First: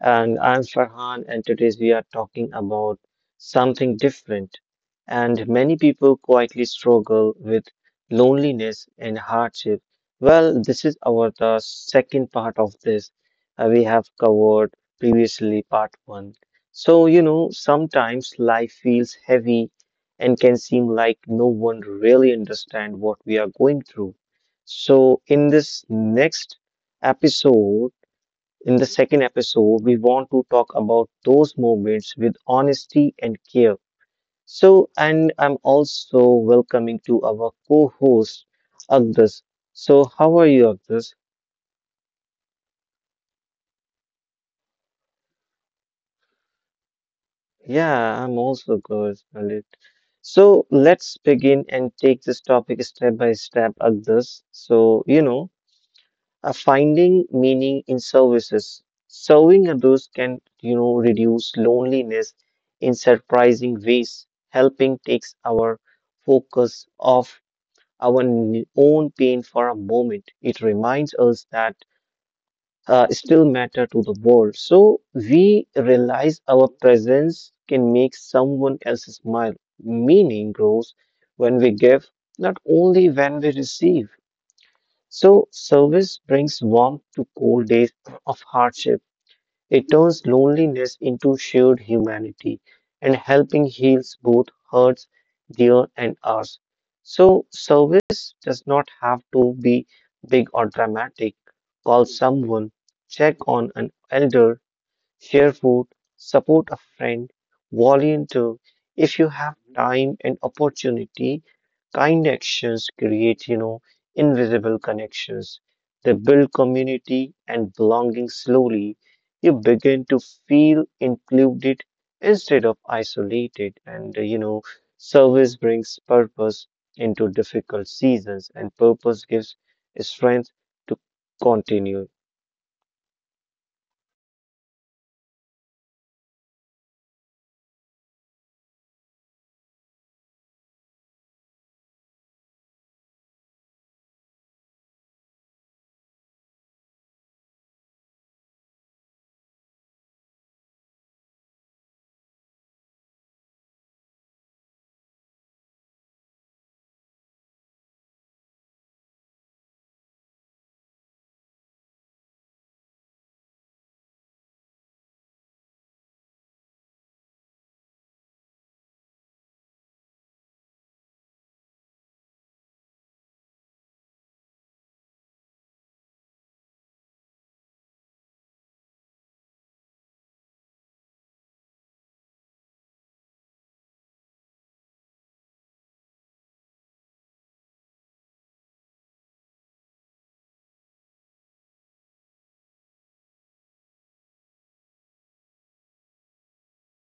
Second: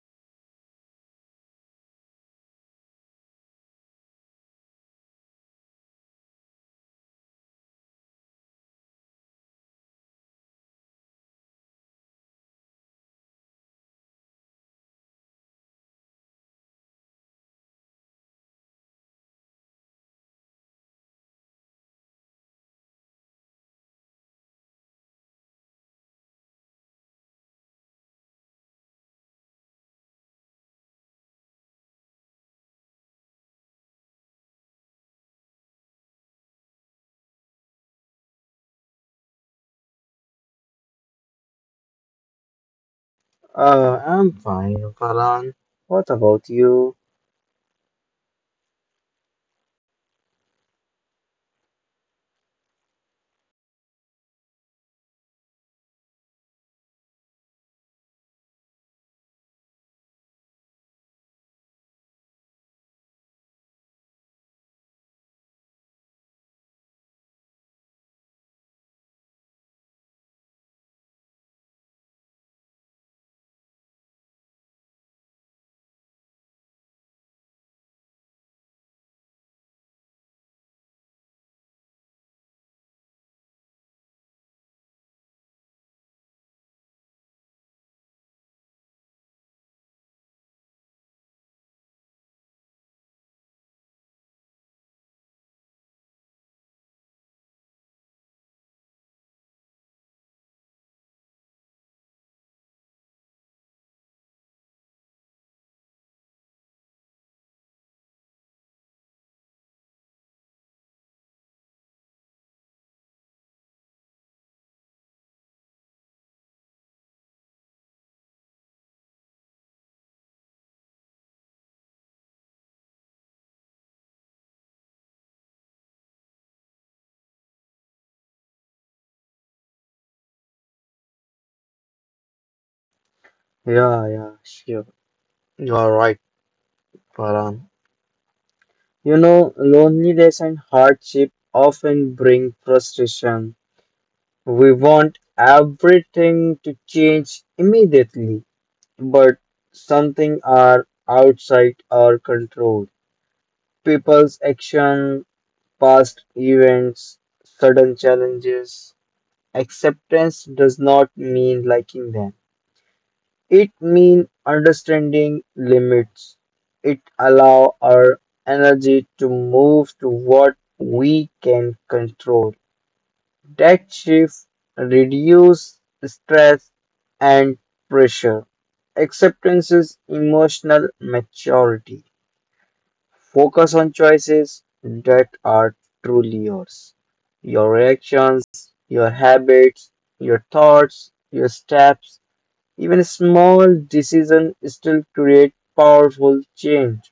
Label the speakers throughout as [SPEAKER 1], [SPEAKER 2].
[SPEAKER 1] And I'm Farhan, and today we are talking about something different. And many people quietly struggle with loneliness and hardship. Well, this is our the second part of this. We have covered previously part one. So, sometimes life feels heavy and can seem like no one really understands what we are going through. So, episode, in the second episode, we want to talk about those moments with honesty and care. So, and I'm also welcoming to our co-host, Agdas. So, how are you, Agdas?
[SPEAKER 2] I'm fine, Farhan. What about you?
[SPEAKER 1] Yeah, I'm also good, Lalit. So, let's begin and take this topic step by step, Agdas. So, finding meaning in services. Serving others can reduce loneliness in surprising ways. Helping takes our focus off our own pain for a moment. It reminds us that still matter to the world. So we realize our presence can make someone else smile. Meaning grows when we give, not only when we receive. So, service brings warmth to cold days of hardship. It turns loneliness into shared humanity, and helping heals both hurts, their and ours. So, service does not have to be big or dramatic. Call someone, check on an elder, share food, support a friend, volunteer if you have time and opportunity. Kind actions create invisible connections. They build community and belonging slowly. You begin to feel included instead of isolated. And service brings purpose into difficult seasons, and purpose gives strength to continue.
[SPEAKER 2] Yeah, yeah, sure. You are right, Farhan. You know, loneliness and hardship often bring frustration. We want everything to change immediately, but something are outside our control. People's action, past events, sudden challenges. Acceptance does not mean liking them. It means understanding limits. It allows our energy to move to what we can control. That shift reduces stress and pressure. Acceptance is emotional maturity. Focus on choices that are truly yours. Your reactions, your habits, your thoughts, your steps even a small decision still create powerful change.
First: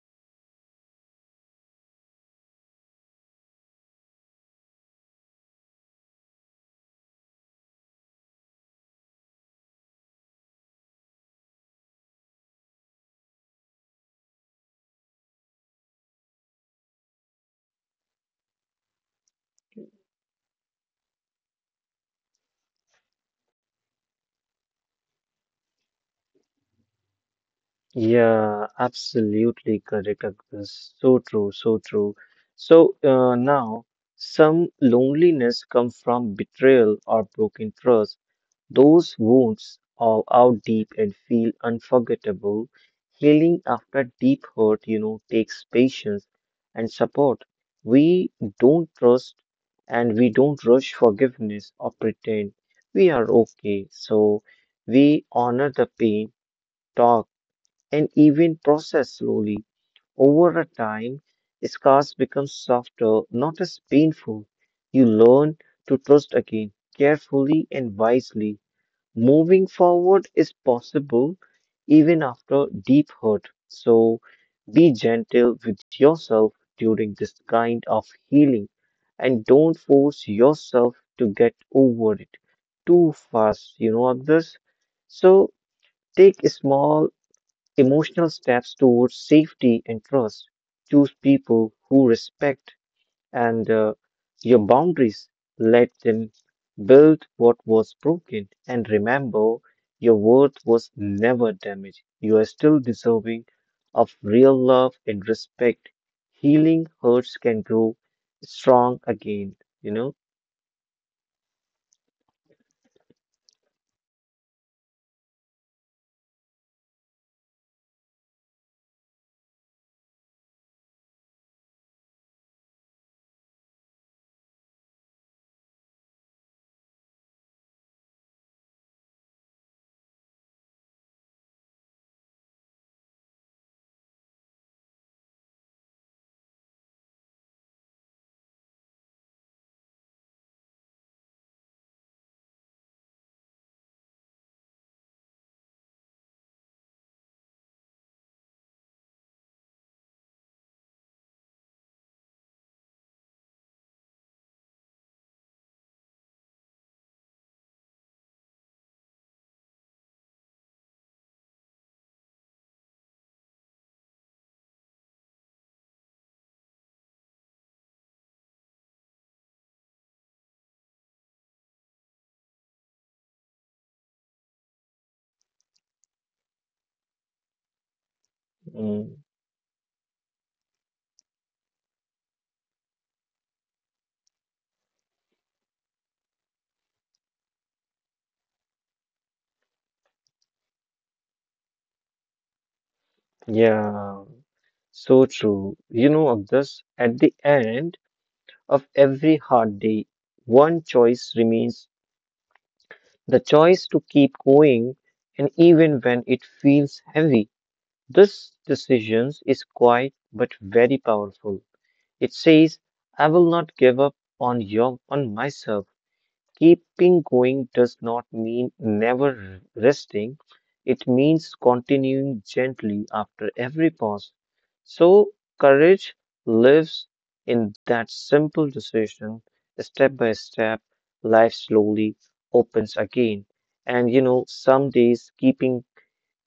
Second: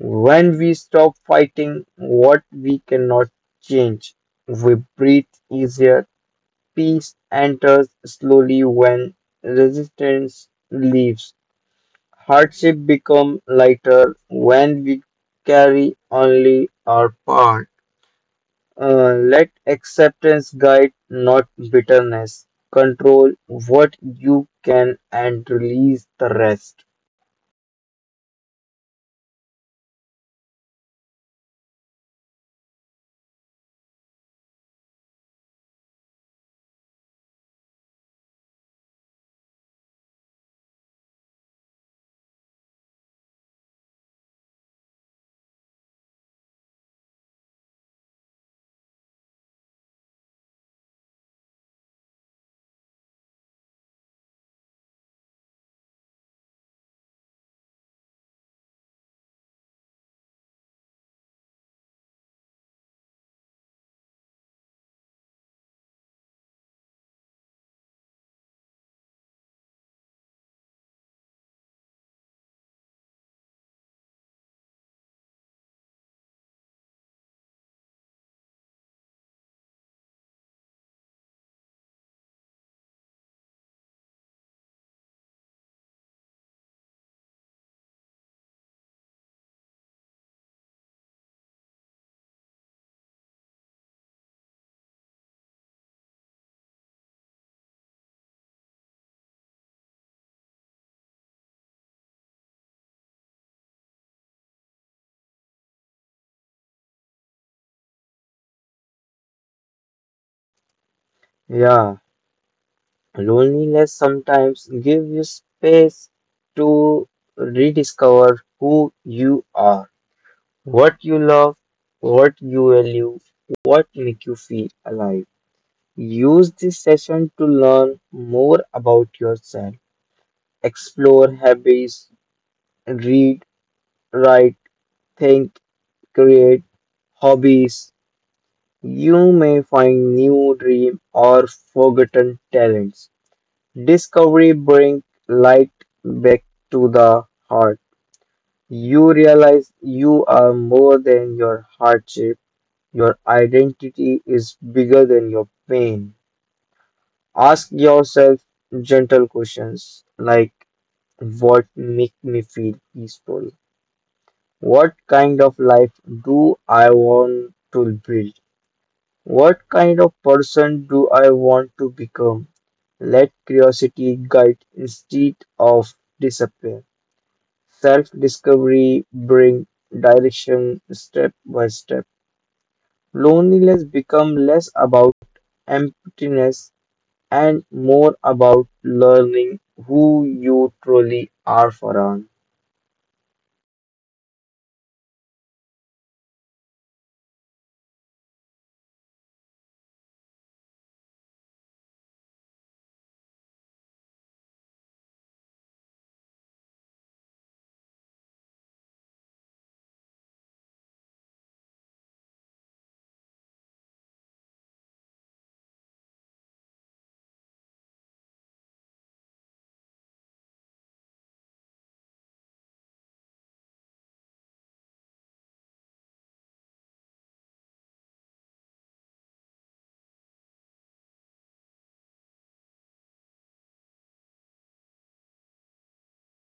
[SPEAKER 2] When we stop fighting what we cannot change, we breathe easier. Peace enters slowly when resistance leaves. Hardship become lighter when we carry only our part. Let acceptance guide, not bitterness. Control what you can and release the rest.
[SPEAKER 1] Yeah, absolutely correct, Agnes. So true, so true. So now, some loneliness comes from betrayal or broken trust. Those wounds are out deep and feel unforgettable. Healing after deep hurt takes patience and support. We don't trust and we don't rush forgiveness or pretend we are okay. So we honor the pain, talk and even processed slowly. Over a time, scars become softer, not as painful. You learn to trust again, carefully and wisely. Moving forward is possible even after deep hurt. So be gentle with yourself during this kind of healing and don't force yourself to get over it too fast, you know, others. So take small emotional steps towards safety and trust. Choose people who respect and your boundaries. Let them build what was broken and remember your worth was never damaged. You are still deserving of real love and respect. Healing hurts can grow strong again, you know?
[SPEAKER 2] Yeah, loneliness sometimes gives you space to rediscover who you are, what you love, what you value, what make you feel alive. Use this session to learn more about yourself, explore habits, read, write, think, create hobbies. You may find new dream or forgotten talents. Discovery brings light back to the heart. You realize you are more than your hardship. Your identity is bigger than your pain. Ask yourself gentle questions like what make me feel peaceful? What kind of life do I want to build? What kind of person do I want to become? Let curiosity guide instead of disappear. Self discovery
[SPEAKER 1] Mm,
[SPEAKER 2] bring direction step by step. Loneliness become less about emptiness and more about learning who you truly are, Farhan.
[SPEAKER 1] yeah. So true. You know, of this at the end, of every hard day, one choice remains the choice to keep going, and even when it feels heavy. This decision is quiet but very powerful. It says, I will not give up on myself. Keeping going does not mean never resting, it means continuing gently after every pause. So, courage lives in that simple decision, step by step, life slowly opens again. And you know, some days keeping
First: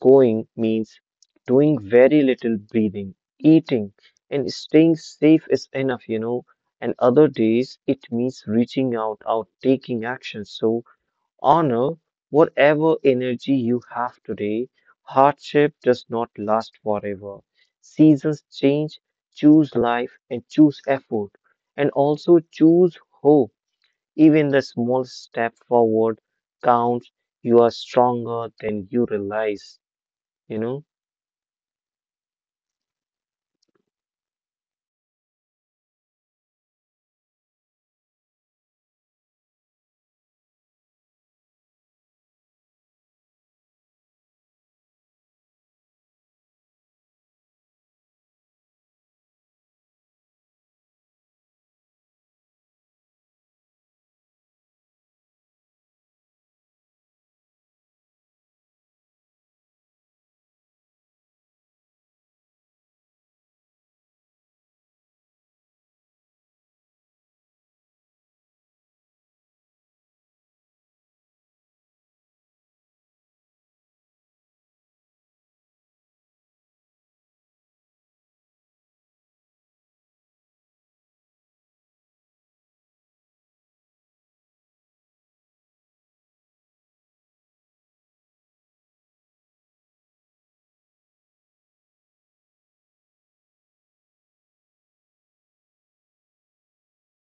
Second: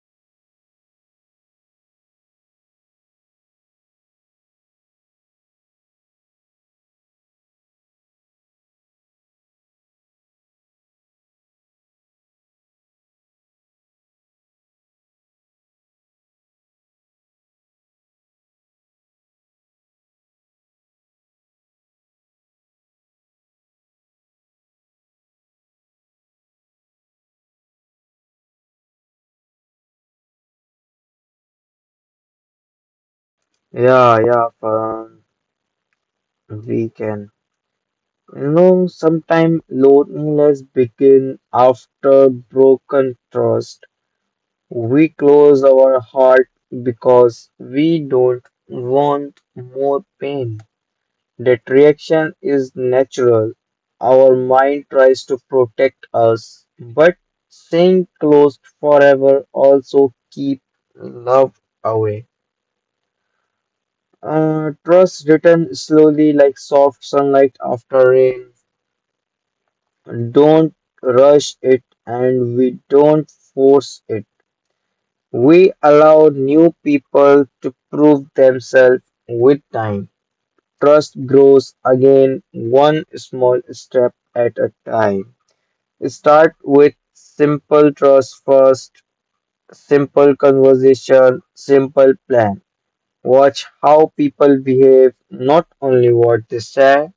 [SPEAKER 1] going means doing very little breathing, eating, and staying safe is enough, you know. And other days, it means reaching out, taking action. So honor whatever energy you have today. Hardship does not last forever. Seasons change. Choose life and choose effort, and also choose hope. Even the small step forward counts. You are stronger than you realize, you know.
[SPEAKER 2] Yeah, yeah, Farhan. We can. You know, sometimes loneliness begin after broken trust. We close our heart because we don't want more pain. That reaction is natural. Our mind tries to protect us, but staying closed forever also keep love away. Trust return slowly like soft sunlight after rain. Don't rush it and we don't force it. We allow new people to prove themselves with time. Trust grows again one small step at a time. Start with simple trust first, simple conversation, simple plan. Watch how people behave, not only what they say.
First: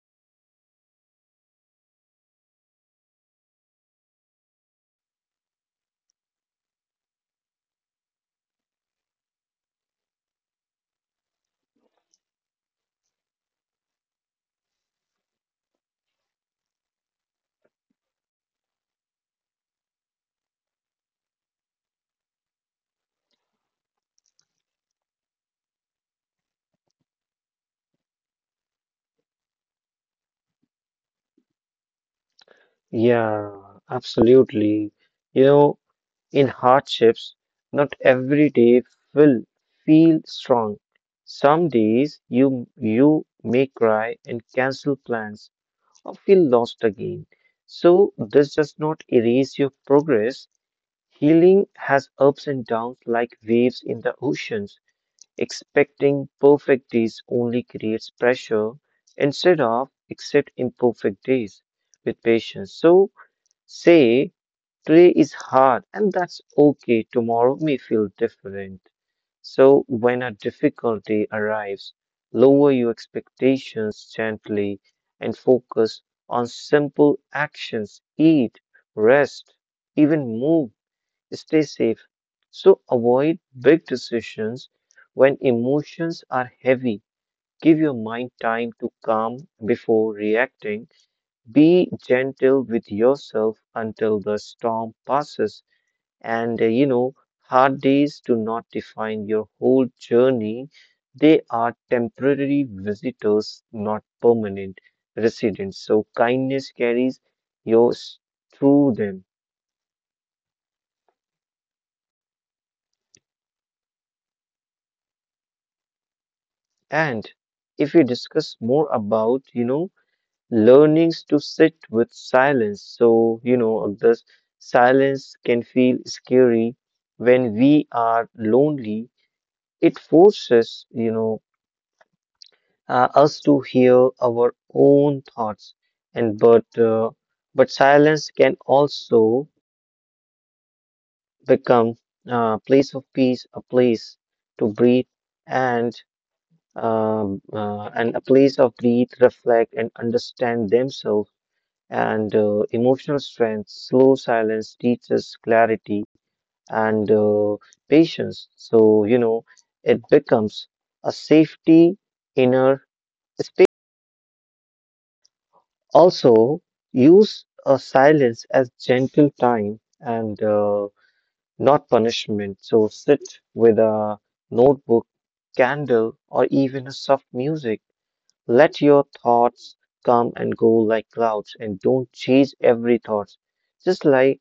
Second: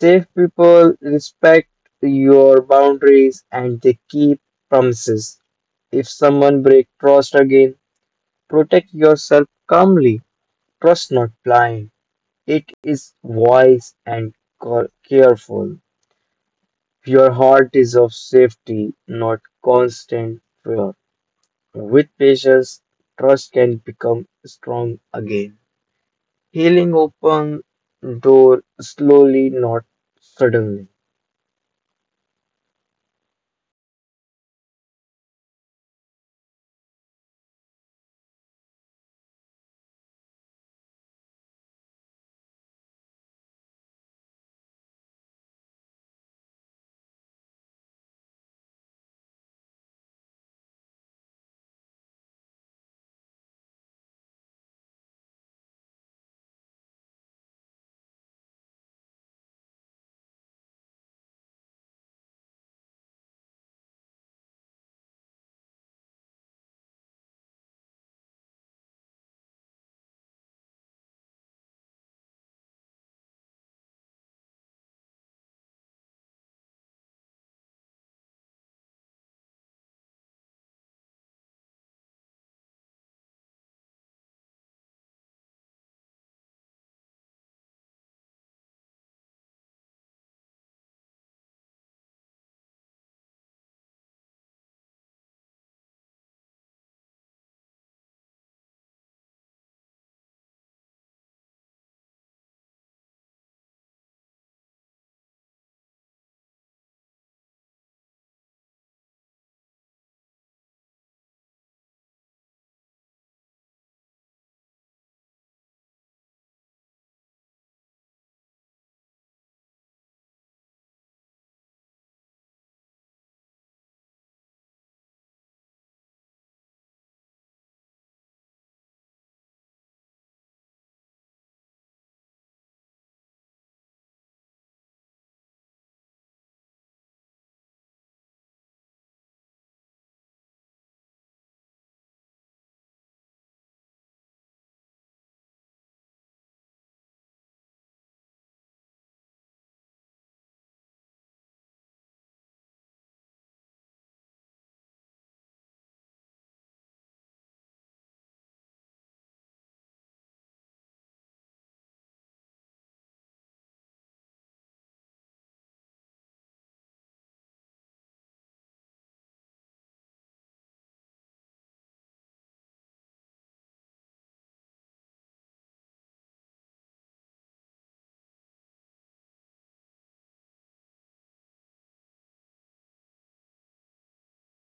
[SPEAKER 2] Safe people respect your boundaries and they keep promises. If someone break trust again, protect yourself calmly. Trust not blind. It is wise and careful. Your heart is of safety, not constant fear. With patience, trust can become strong again. Healing open door slowly, not suddenly.
[SPEAKER 1] Yeah, absolutely. You know, in hardships, not every day will feel strong. Some days you may cry and cancel plans or feel lost again. So this does not erase your progress. Healing has ups and downs like waves in the oceans. Expecting perfect days only creates pressure instead of accept imperfect days with patience. So say, today is hard and that's okay. Tomorrow may feel different. So, when a difficulty arrives, lower your expectations gently and focus on simple actions. Eat, rest, even move. Stay safe. So, avoid big decisions when emotions are heavy. Give your mind time to calm before reacting be gentle with yourself until the storm passes. And uh, you know, hard days do not define your whole journey. They are temporary visitors, not permanent residents. So kindness carries yours through them. And if we discuss more about learnings to sit with silence. So, this silence can feel scary when we are lonely. It forces us to hear our own thoughts, and but silence can also become a place of peace, a place to breathe, and and a place of breathe, reflect, and understand themselves. And emotional strength, slow silence teaches clarity and patience. So it becomes a safety inner. Also, use silence as gentle time and not punishment. So, sit with a notebook, candle, or even a soft music. Let your thoughts come and go like clouds and don't chase every thought. Just like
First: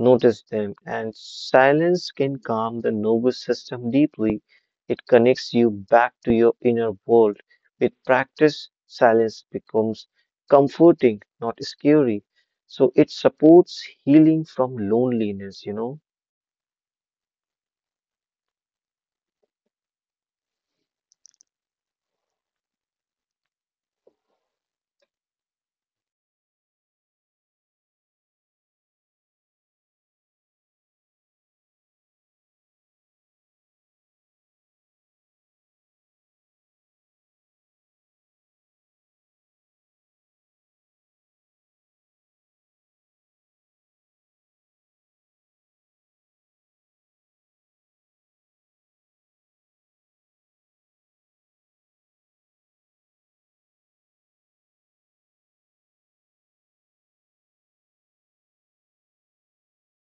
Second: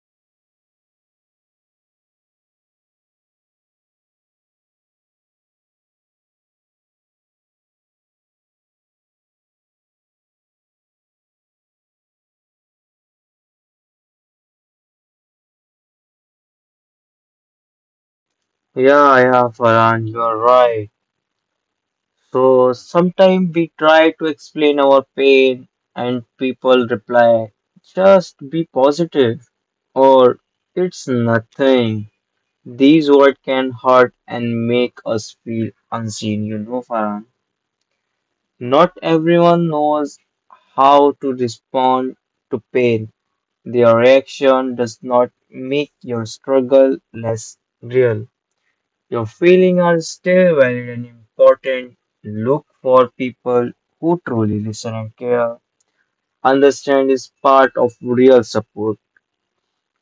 [SPEAKER 1] notice them and silence can calm the nervous system deeply. It connects you back to your inner world. With practice, silence becomes comforting, not scary. So it supports healing from loneliness, you know?
[SPEAKER 2] Yeah, yeah, Farhan, you are right. So sometimes we try to explain our pain and people reply, just be positive or it's nothing. These words can hurt and make us feel unseen, you know, Farhan. Not everyone knows how to respond to pain. Their reaction does not make your struggle less real. Your feelings are still valid and important. Look for people who truly listen and care. Understand is part of real support.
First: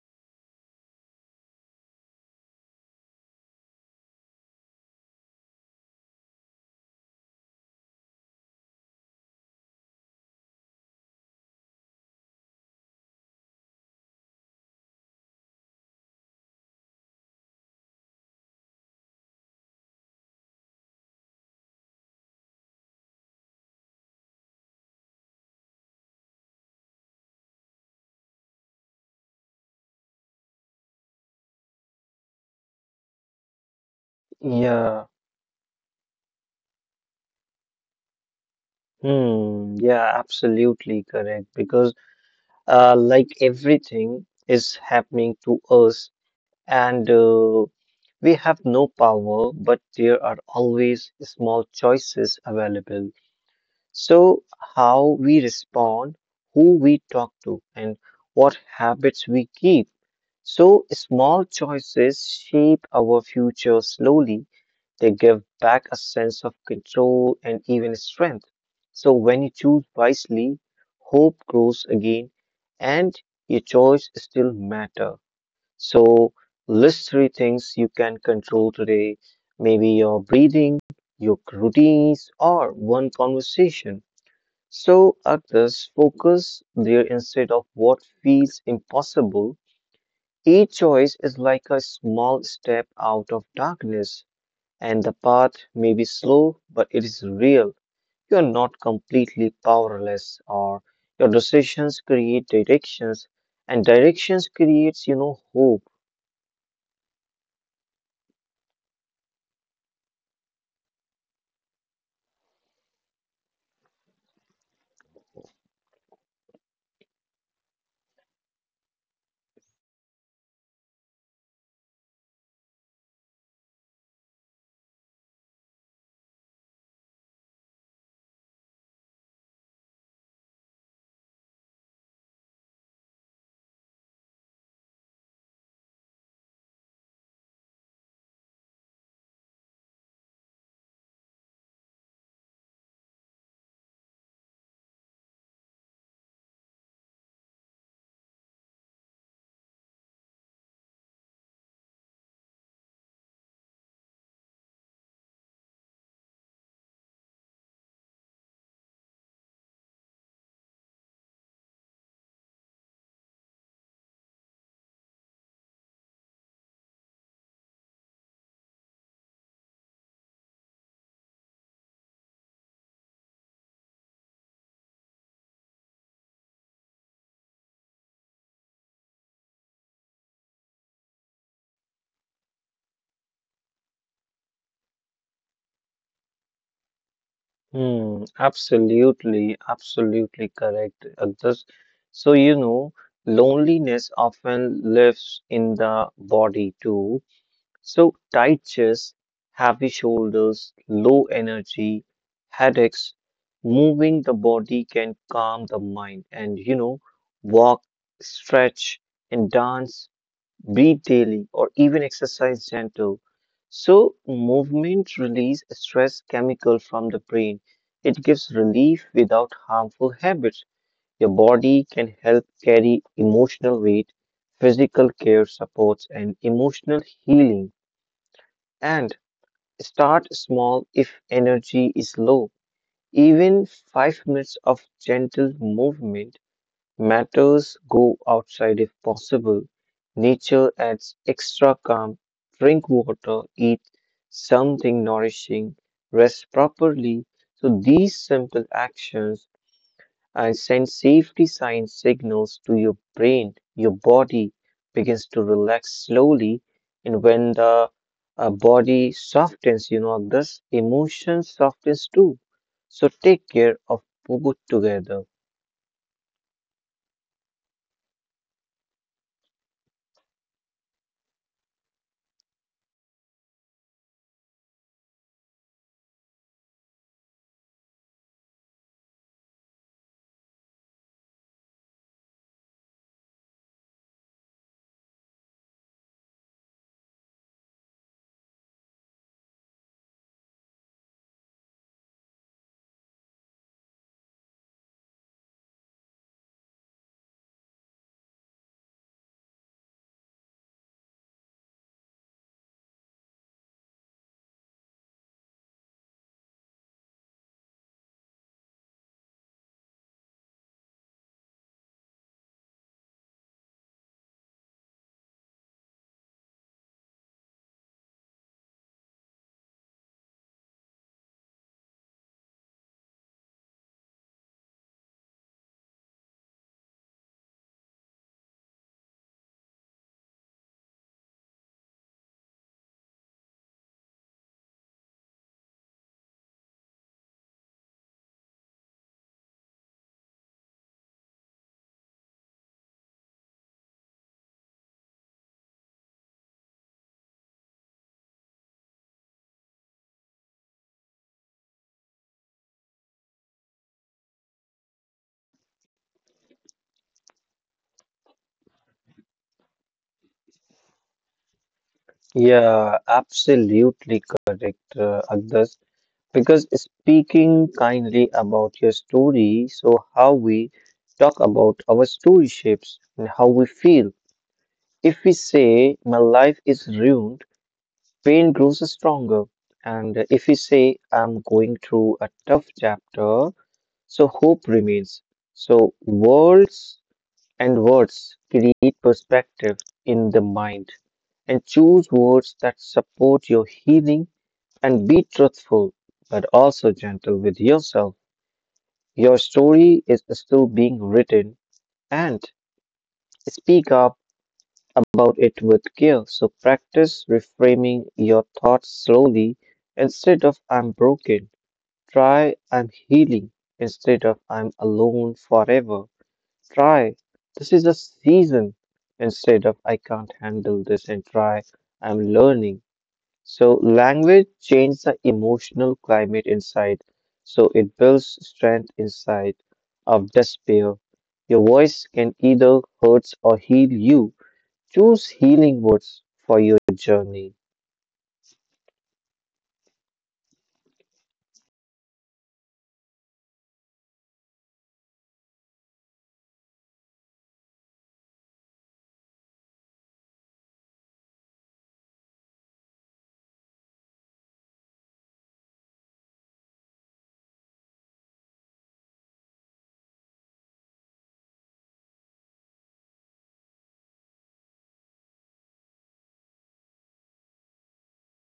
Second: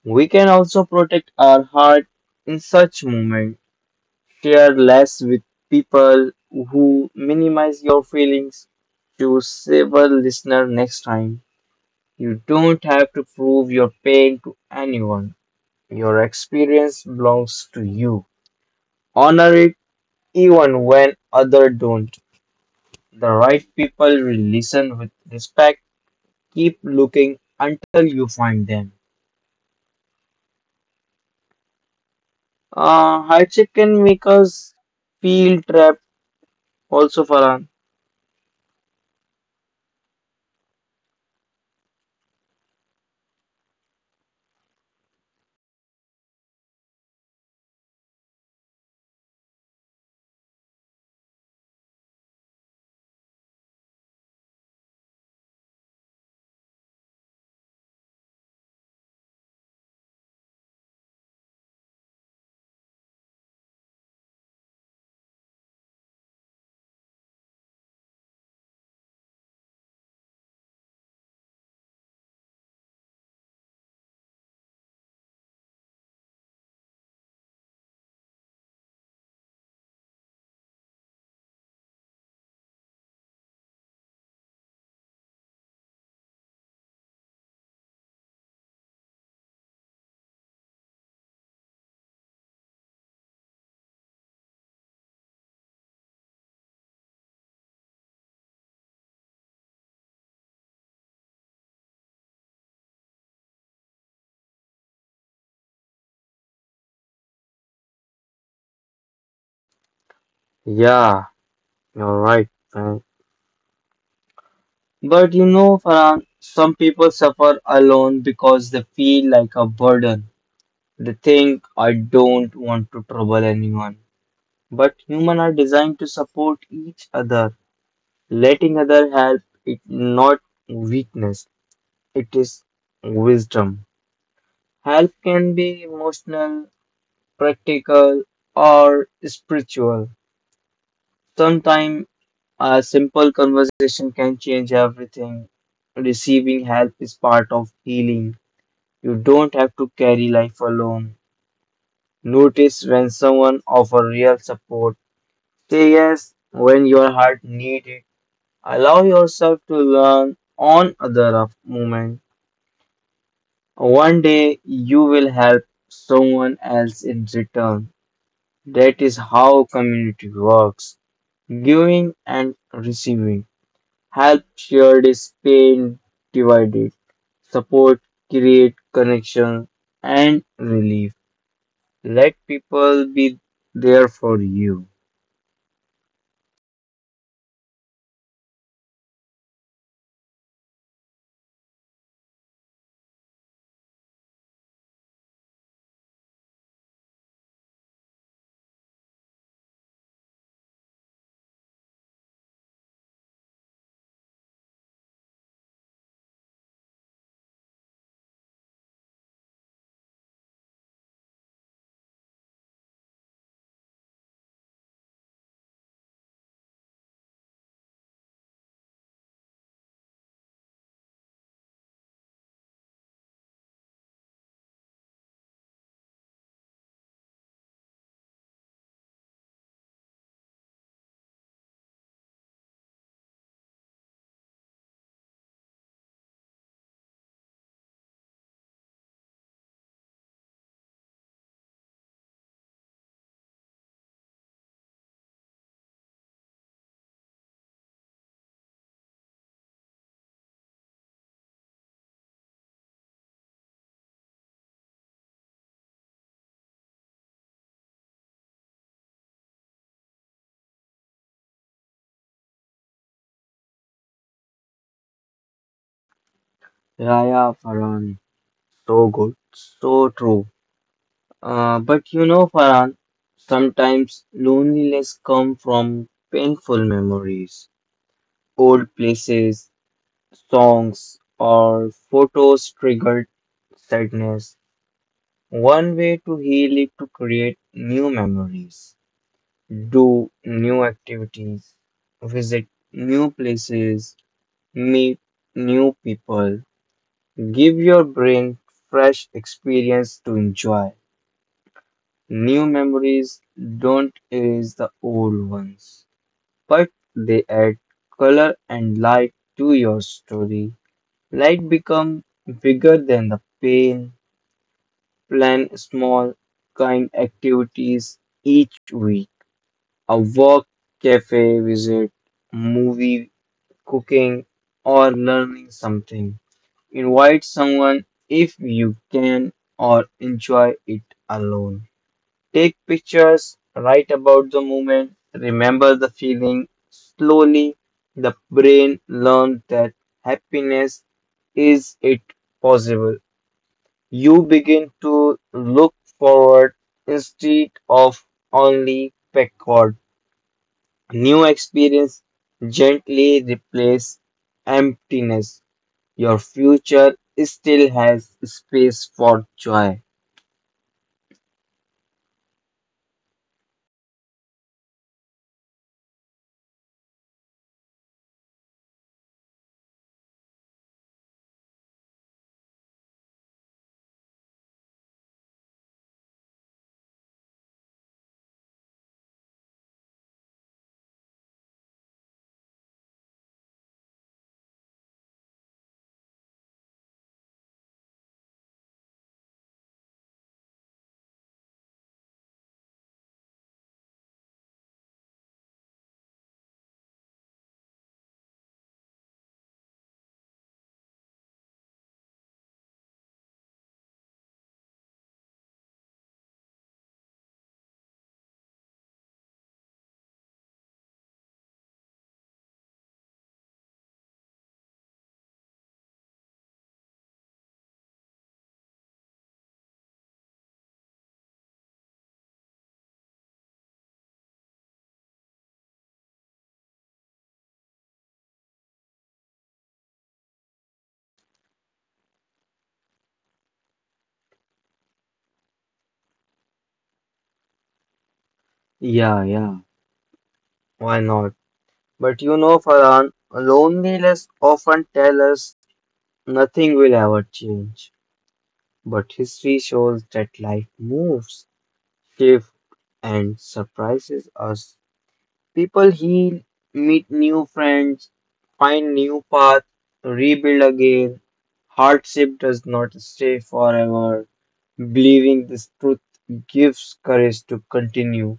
[SPEAKER 2] We can also protect our heart in such moments. Share less with people who minimize your feelings to save a listener next time. You don't have to prove your pain to anyone. Your experience belongs to you. Honor it even when others don't. The right people will listen with respect. Keep looking until you find them. Hardship can make us
[SPEAKER 1] Yeah.
[SPEAKER 2] feel trapped also, Farhan.
[SPEAKER 1] Hmm. Yeah, absolutely correct. Because like everything is happening to us and we have no power, but there are always small choices available. So, how we respond, who we talk to, and what habits we keep. So, small choices shape our future slowly they give back a sense of control and even strength. So when you choose wisely, hope grows again and your choice still matter. So list three things you can control today. Maybe your breathing, your routines or one conversation. So others focus there instead of what feels impossible. Each choice is like a small step out of darkness and the path may be slow, but it is real. You are not completely powerless, or your decisions create directions, and directions creates hope.
[SPEAKER 2] Yeah, you're right. Man. But you know, Farhan, some people suffer alone because they feel like a burden. They think, I don't want to trouble anyone. But humans are designed to support each other. Letting other help is not weakness, it is wisdom. Help can be emotional, practical, or spiritual. Sometimes a simple conversation can change everything. Receiving help is part of healing. You don't have to carry life alone. Notice when someone offers real support. Say yes when your heart needs it. Allow yourself to learn on other of moment. One day you will help someone else in return. That is how community works. Giving and receiving. Help shared is pain divided. Support create connection and relief. Let people be there for you.
[SPEAKER 1] Hmm, absolutely, absolutely correct. So you know, loneliness often lives in the body too. So, tight chest, heavy shoulders, low energy, headaches, moving the body can calm the mind. And walk, stretch, and dance, breathe daily, or even exercise gentle. So, movement release stress chemical from the brain. It gives relief without harmful habits. Your body can help carry emotional weight, physical care supports, and emotional healing. And start small if energy is low. Even 5 minutes of gentle movement matters. Go outside if possible. Nature adds extra calm. Drink water, eat something nourishing, rest properly. So, these simple actions and send safety signals to your brain. Your body begins to relax slowly, and when the body softens, this emotion softens too. So take care of both together.
[SPEAKER 2] Raya Farhan, so good, so true. But you know, Farhan, sometimes loneliness come from painful memories, old places, songs, or photos triggered sadness. One way to heal it to create new memories, do new activities, visit new places, meet new people. Give your brain fresh experience to enjoy. New memories don't erase the old ones, but they add color and light to your story. Light become bigger than the pain. Plan small, kind activities each week. A walk, cafe visit, movie, cooking, or learning something. Invite someone if you can or enjoy it alone. Take pictures, write about the moment, remember the feeling. Slowly, the brain learns that happiness is it possible. You begin to look forward instead of only backward. New experience gently replace emptiness. Your future still has space for joy.
[SPEAKER 1] Yeah, absolutely correct, Agdas. Because speaking kindly about your story, so how we talk about our story shapes and how we feel. If we say my life is ruined, pain grows stronger. And if we say, I'm going through a tough chapter, so hope remains. So words and words create perspective in the mind and choose words that support your healing and be truthful, but also gentle with yourself. Your story is still being written and speak up about it with care. So practice reframing your thoughts slowly instead of I'm broken. Try I'm healing instead of I'm alone forever. Try this is a season instead of I can't handle this and try I'm learning. So language changes the emotional climate inside. So it builds strength inside of despair. Your voice can either hurt or heal you. Choose healing words for your journey.
[SPEAKER 2] Yeah, yeah, why not? But you know, Farhan, loneliness often tells us nothing will ever change. But history shows that life moves, shifts, and surprises us. People heal, meet new friends, find new paths, rebuild again. Hardship does not stay forever. Believing this truth gives courage to continue.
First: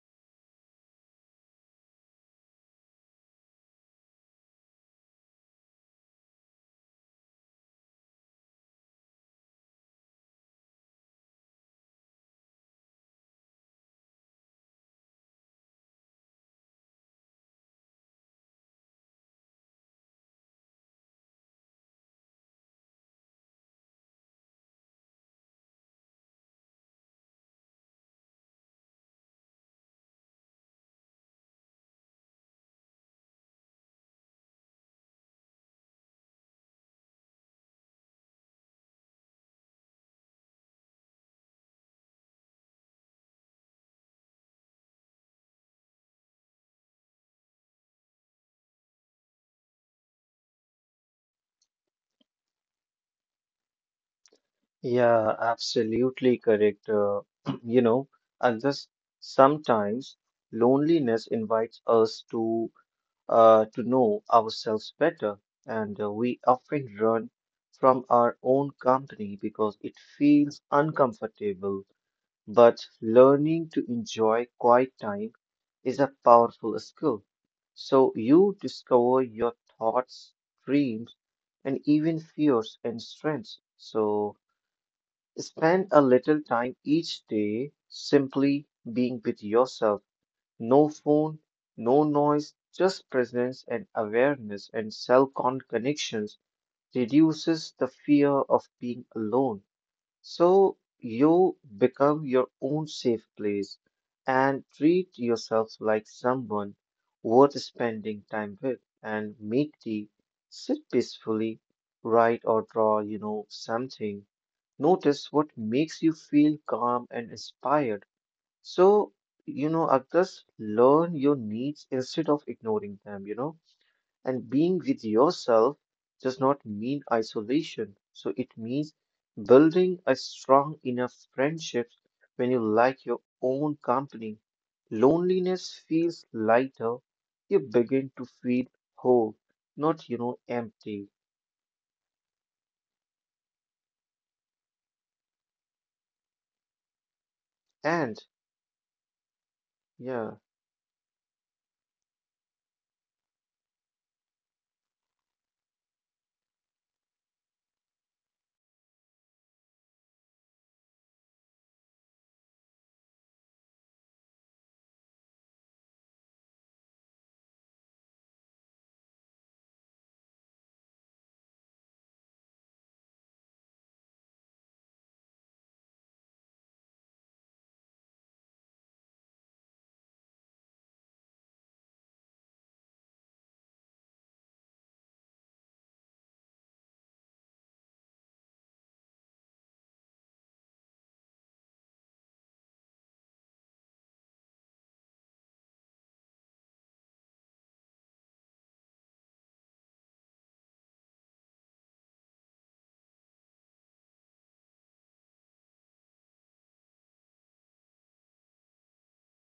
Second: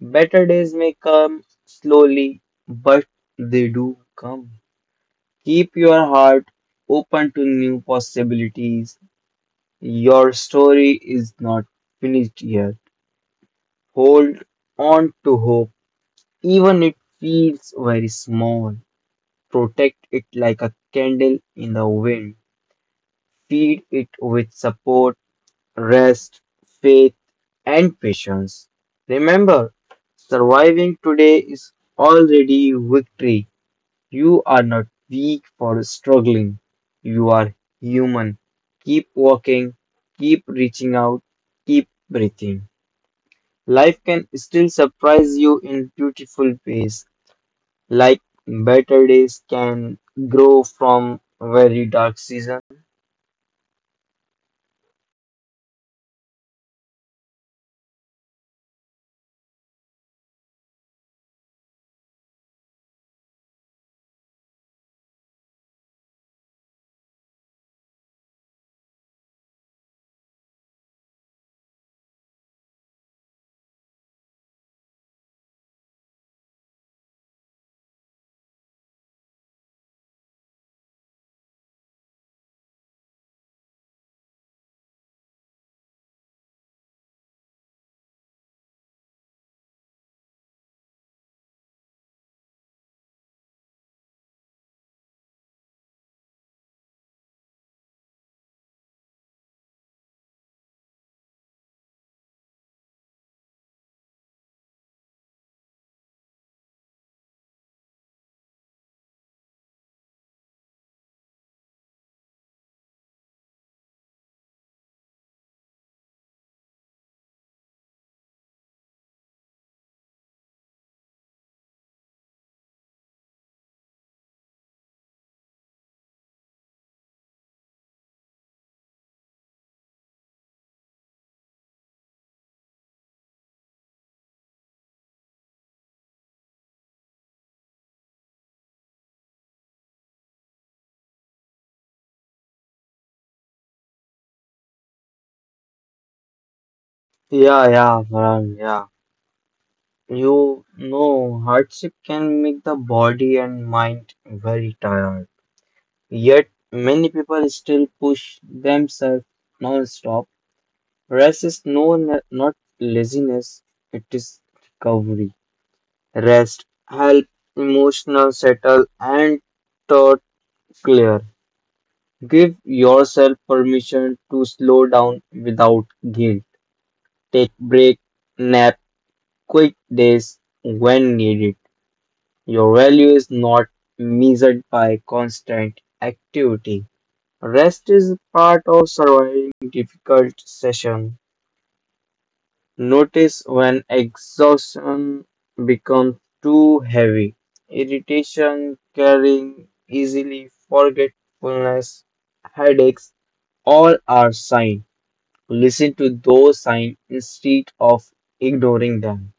[SPEAKER 2] Better days may come slowly, but they do come. Keep your heart open to new possibilities. Your story is not finished yet. Hold on to hope, even it feels very small. Protect it like a candle in the wind. Feed it with support rest, faith, and patience. Remember, surviving today is already victory. You are not weak for struggling. You are human. Keep walking, keep reaching out, keep breathing. Life can still surprise you in beautiful ways, like better days can grow from very dark season.
[SPEAKER 1] Yeah, absolutely correct. You know, and just sometimes loneliness invites us to know ourselves better, and we often run from our own company because it feels uncomfortable. But learning to enjoy quiet time is a powerful skill. So you discover your thoughts, dreams, and even fears and strengths. So spend a little time each day simply being with yourself. No phone, no noise, just presence and awareness and self-con connections reduces the fear of being alone. So you become your own safe place and treat yourself like someone worth spending time with and make tea, sit peacefully, write or draw, something. Notice what makes you feel calm and inspired. So, others learn your needs instead of ignoring them, you know. And being with yourself does not mean isolation. So it means building a strong enough friendship when you like your own company. Loneliness feels lighter. You begin to feel whole, not empty.
[SPEAKER 2] Yeah, yeah,
[SPEAKER 1] And
[SPEAKER 2] Varun, yeah.
[SPEAKER 1] yeah,
[SPEAKER 2] You know, hardship can make the body and mind very tired. Yet, many people still push themselves non-stop. Rest is no, not laziness, it is recovery. Rest help emotional settle and thought clear. Give yourself permission to slow down without guilt. Take break, nap, quick days when needed. Your value is not measured by constant activity. Rest is part of surviving difficult session. Notice when exhaustion becomes too heavy, irritation, carrying easily forgetfulness, headaches, all are signs. Listen to those signs instead of ignoring them.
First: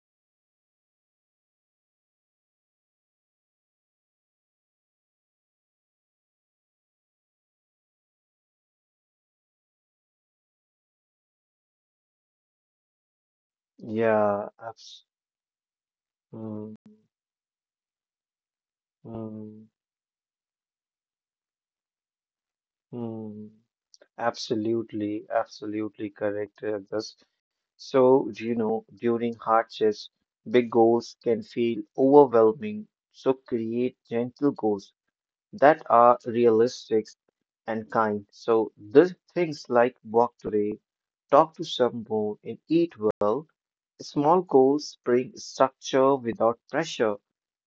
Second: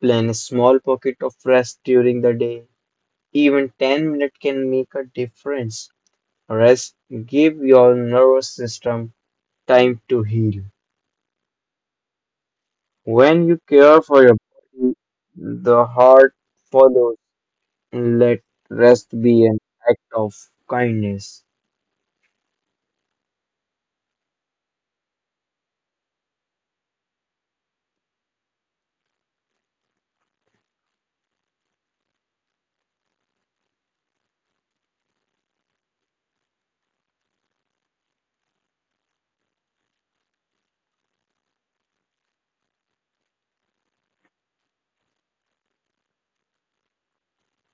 [SPEAKER 2] Plan a small pocket of rest during the day. Even 10 minutes can make a difference. Rest give your nervous system time to heal. When you care for your
[SPEAKER 1] yeah,
[SPEAKER 2] body, the heart
[SPEAKER 1] mm,
[SPEAKER 2] follows. Let rest be an
[SPEAKER 1] mm,
[SPEAKER 2] act of kindness.
[SPEAKER 1] mm. absolutely, absolutely correct. This So, you know, During hardships, big goals can feel overwhelming. So, create gentle goals that are realistic and kind. So these things like walk today, talk to someone, and eat well. Small goals bring structure without pressure.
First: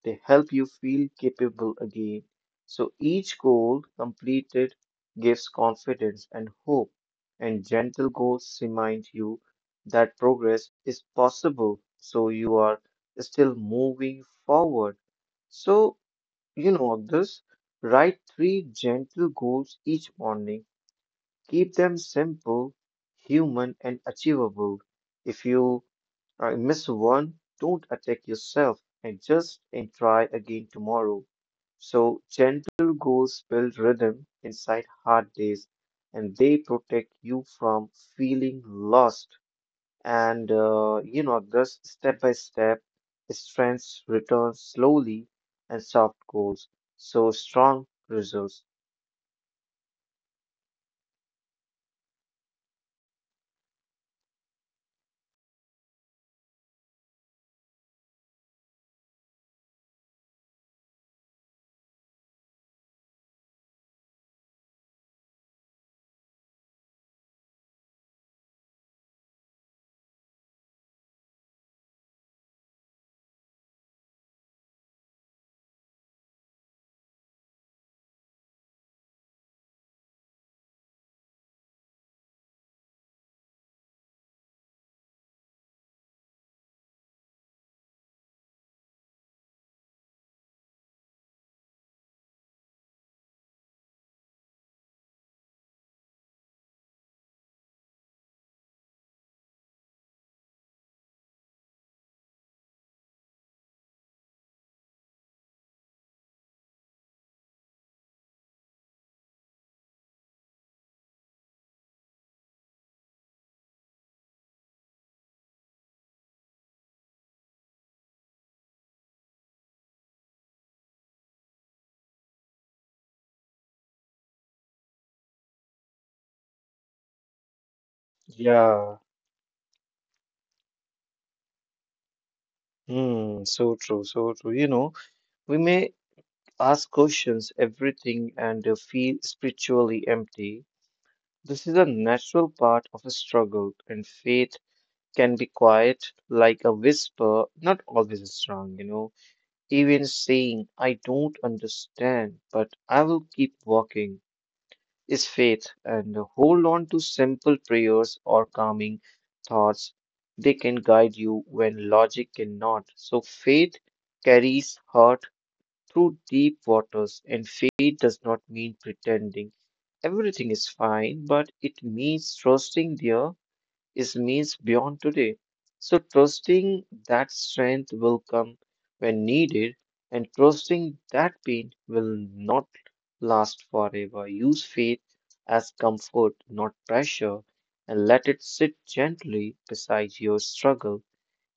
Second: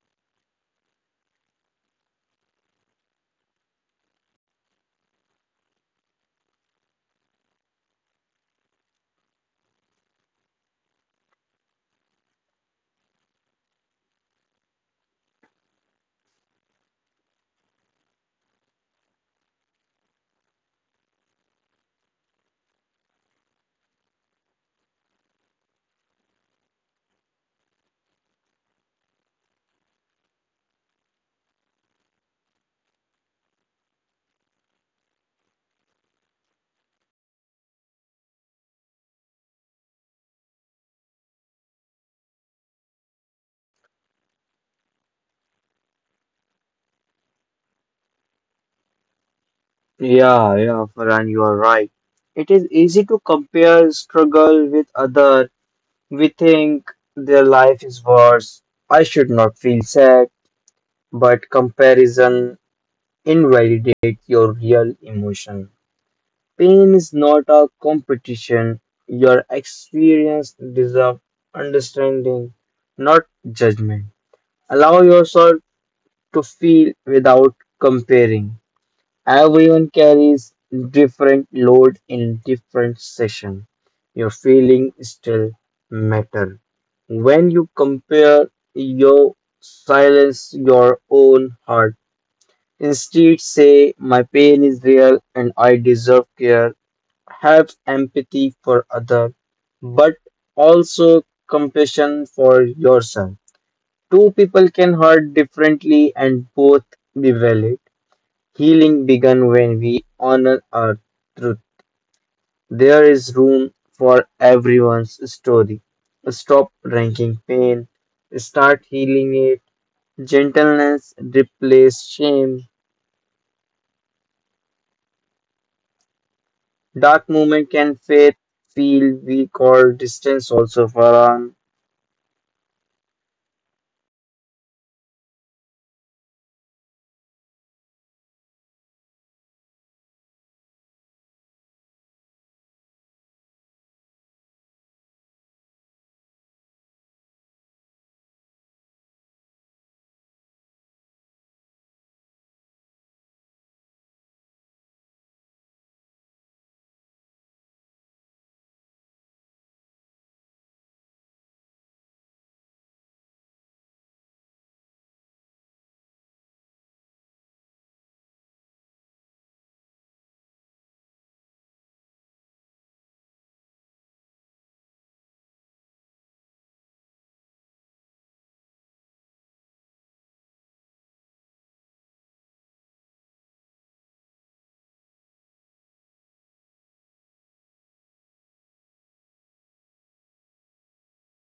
[SPEAKER 1] They help you feel capable again. So each goal completed gives confidence and hope, and gentle goals remind you that progress is possible. So you are still moving forward. So you know this. Write three gentle goals each morning. Keep them simple, human, and achievable. If you miss one, don't attack yourself and just and try again tomorrow. So gentle goals build rhythm inside hard days, and they protect you from feeling lost. Thus, step by step, strength returns slowly, and soft goals. So strong results.
[SPEAKER 2] Yeah, yeah, Farhan, you are right. It is easy to compare struggle with other. We think their life is worse. I should not feel sad, but comparison invalidates your real emotion. Pain is not a competition. Your experience deserves understanding, not judgment. Allow yourself to feel without comparing. Everyone carries different load in different session. Your feeling still matter. When you compare you silence your own heart. Instead say my pain is real and I deserve care have empathy for other but also compassion for yourself two people can hurt differently and both be valid healing began when we honor our truth there is room for everyone's story stop ranking pain start healing it gentleness replace shame dark moment can fade
[SPEAKER 1] Yeah.
[SPEAKER 2] feel weak or distance also for
[SPEAKER 1] Hmm, so true, so true. You know, we may ask questions, everything, and feel spiritually empty. This is a natural part of a struggle, and faith can be quiet, like a whisper, not always strong, you know. Even saying, "I don't understand, but I will keep walking," is faith, and hold on to simple prayers or calming thoughts. They can guide you when logic cannot. So faith carries heart through deep waters, and faith does not mean pretending everything is fine, but it means trusting their is needs beyond today. So trusting that strength will come when needed, and trusting that pain will not last forever. Use faith as comfort, not pressure, and let it sit gently beside your struggle.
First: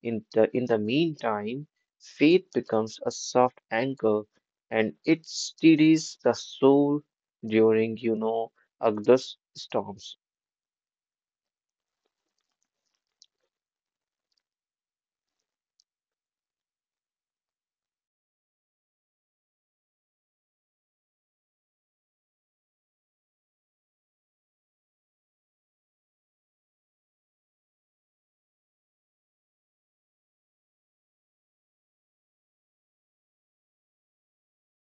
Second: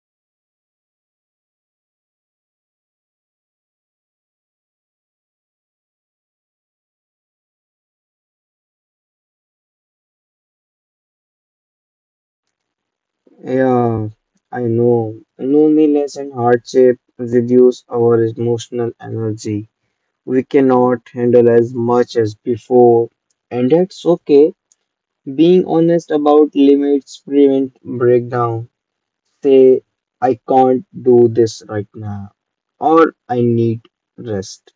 [SPEAKER 1] In the meantime, faith becomes a soft anchor, and it steadies the soul during, you know, August storms.
[SPEAKER 2] yeah, I know. Loneliness and hardship reduce our emotional energy. We cannot handle as much as before, and that's okay. Being honest about limits prevent breakdown. Say, I can't do this right now, or I need rest.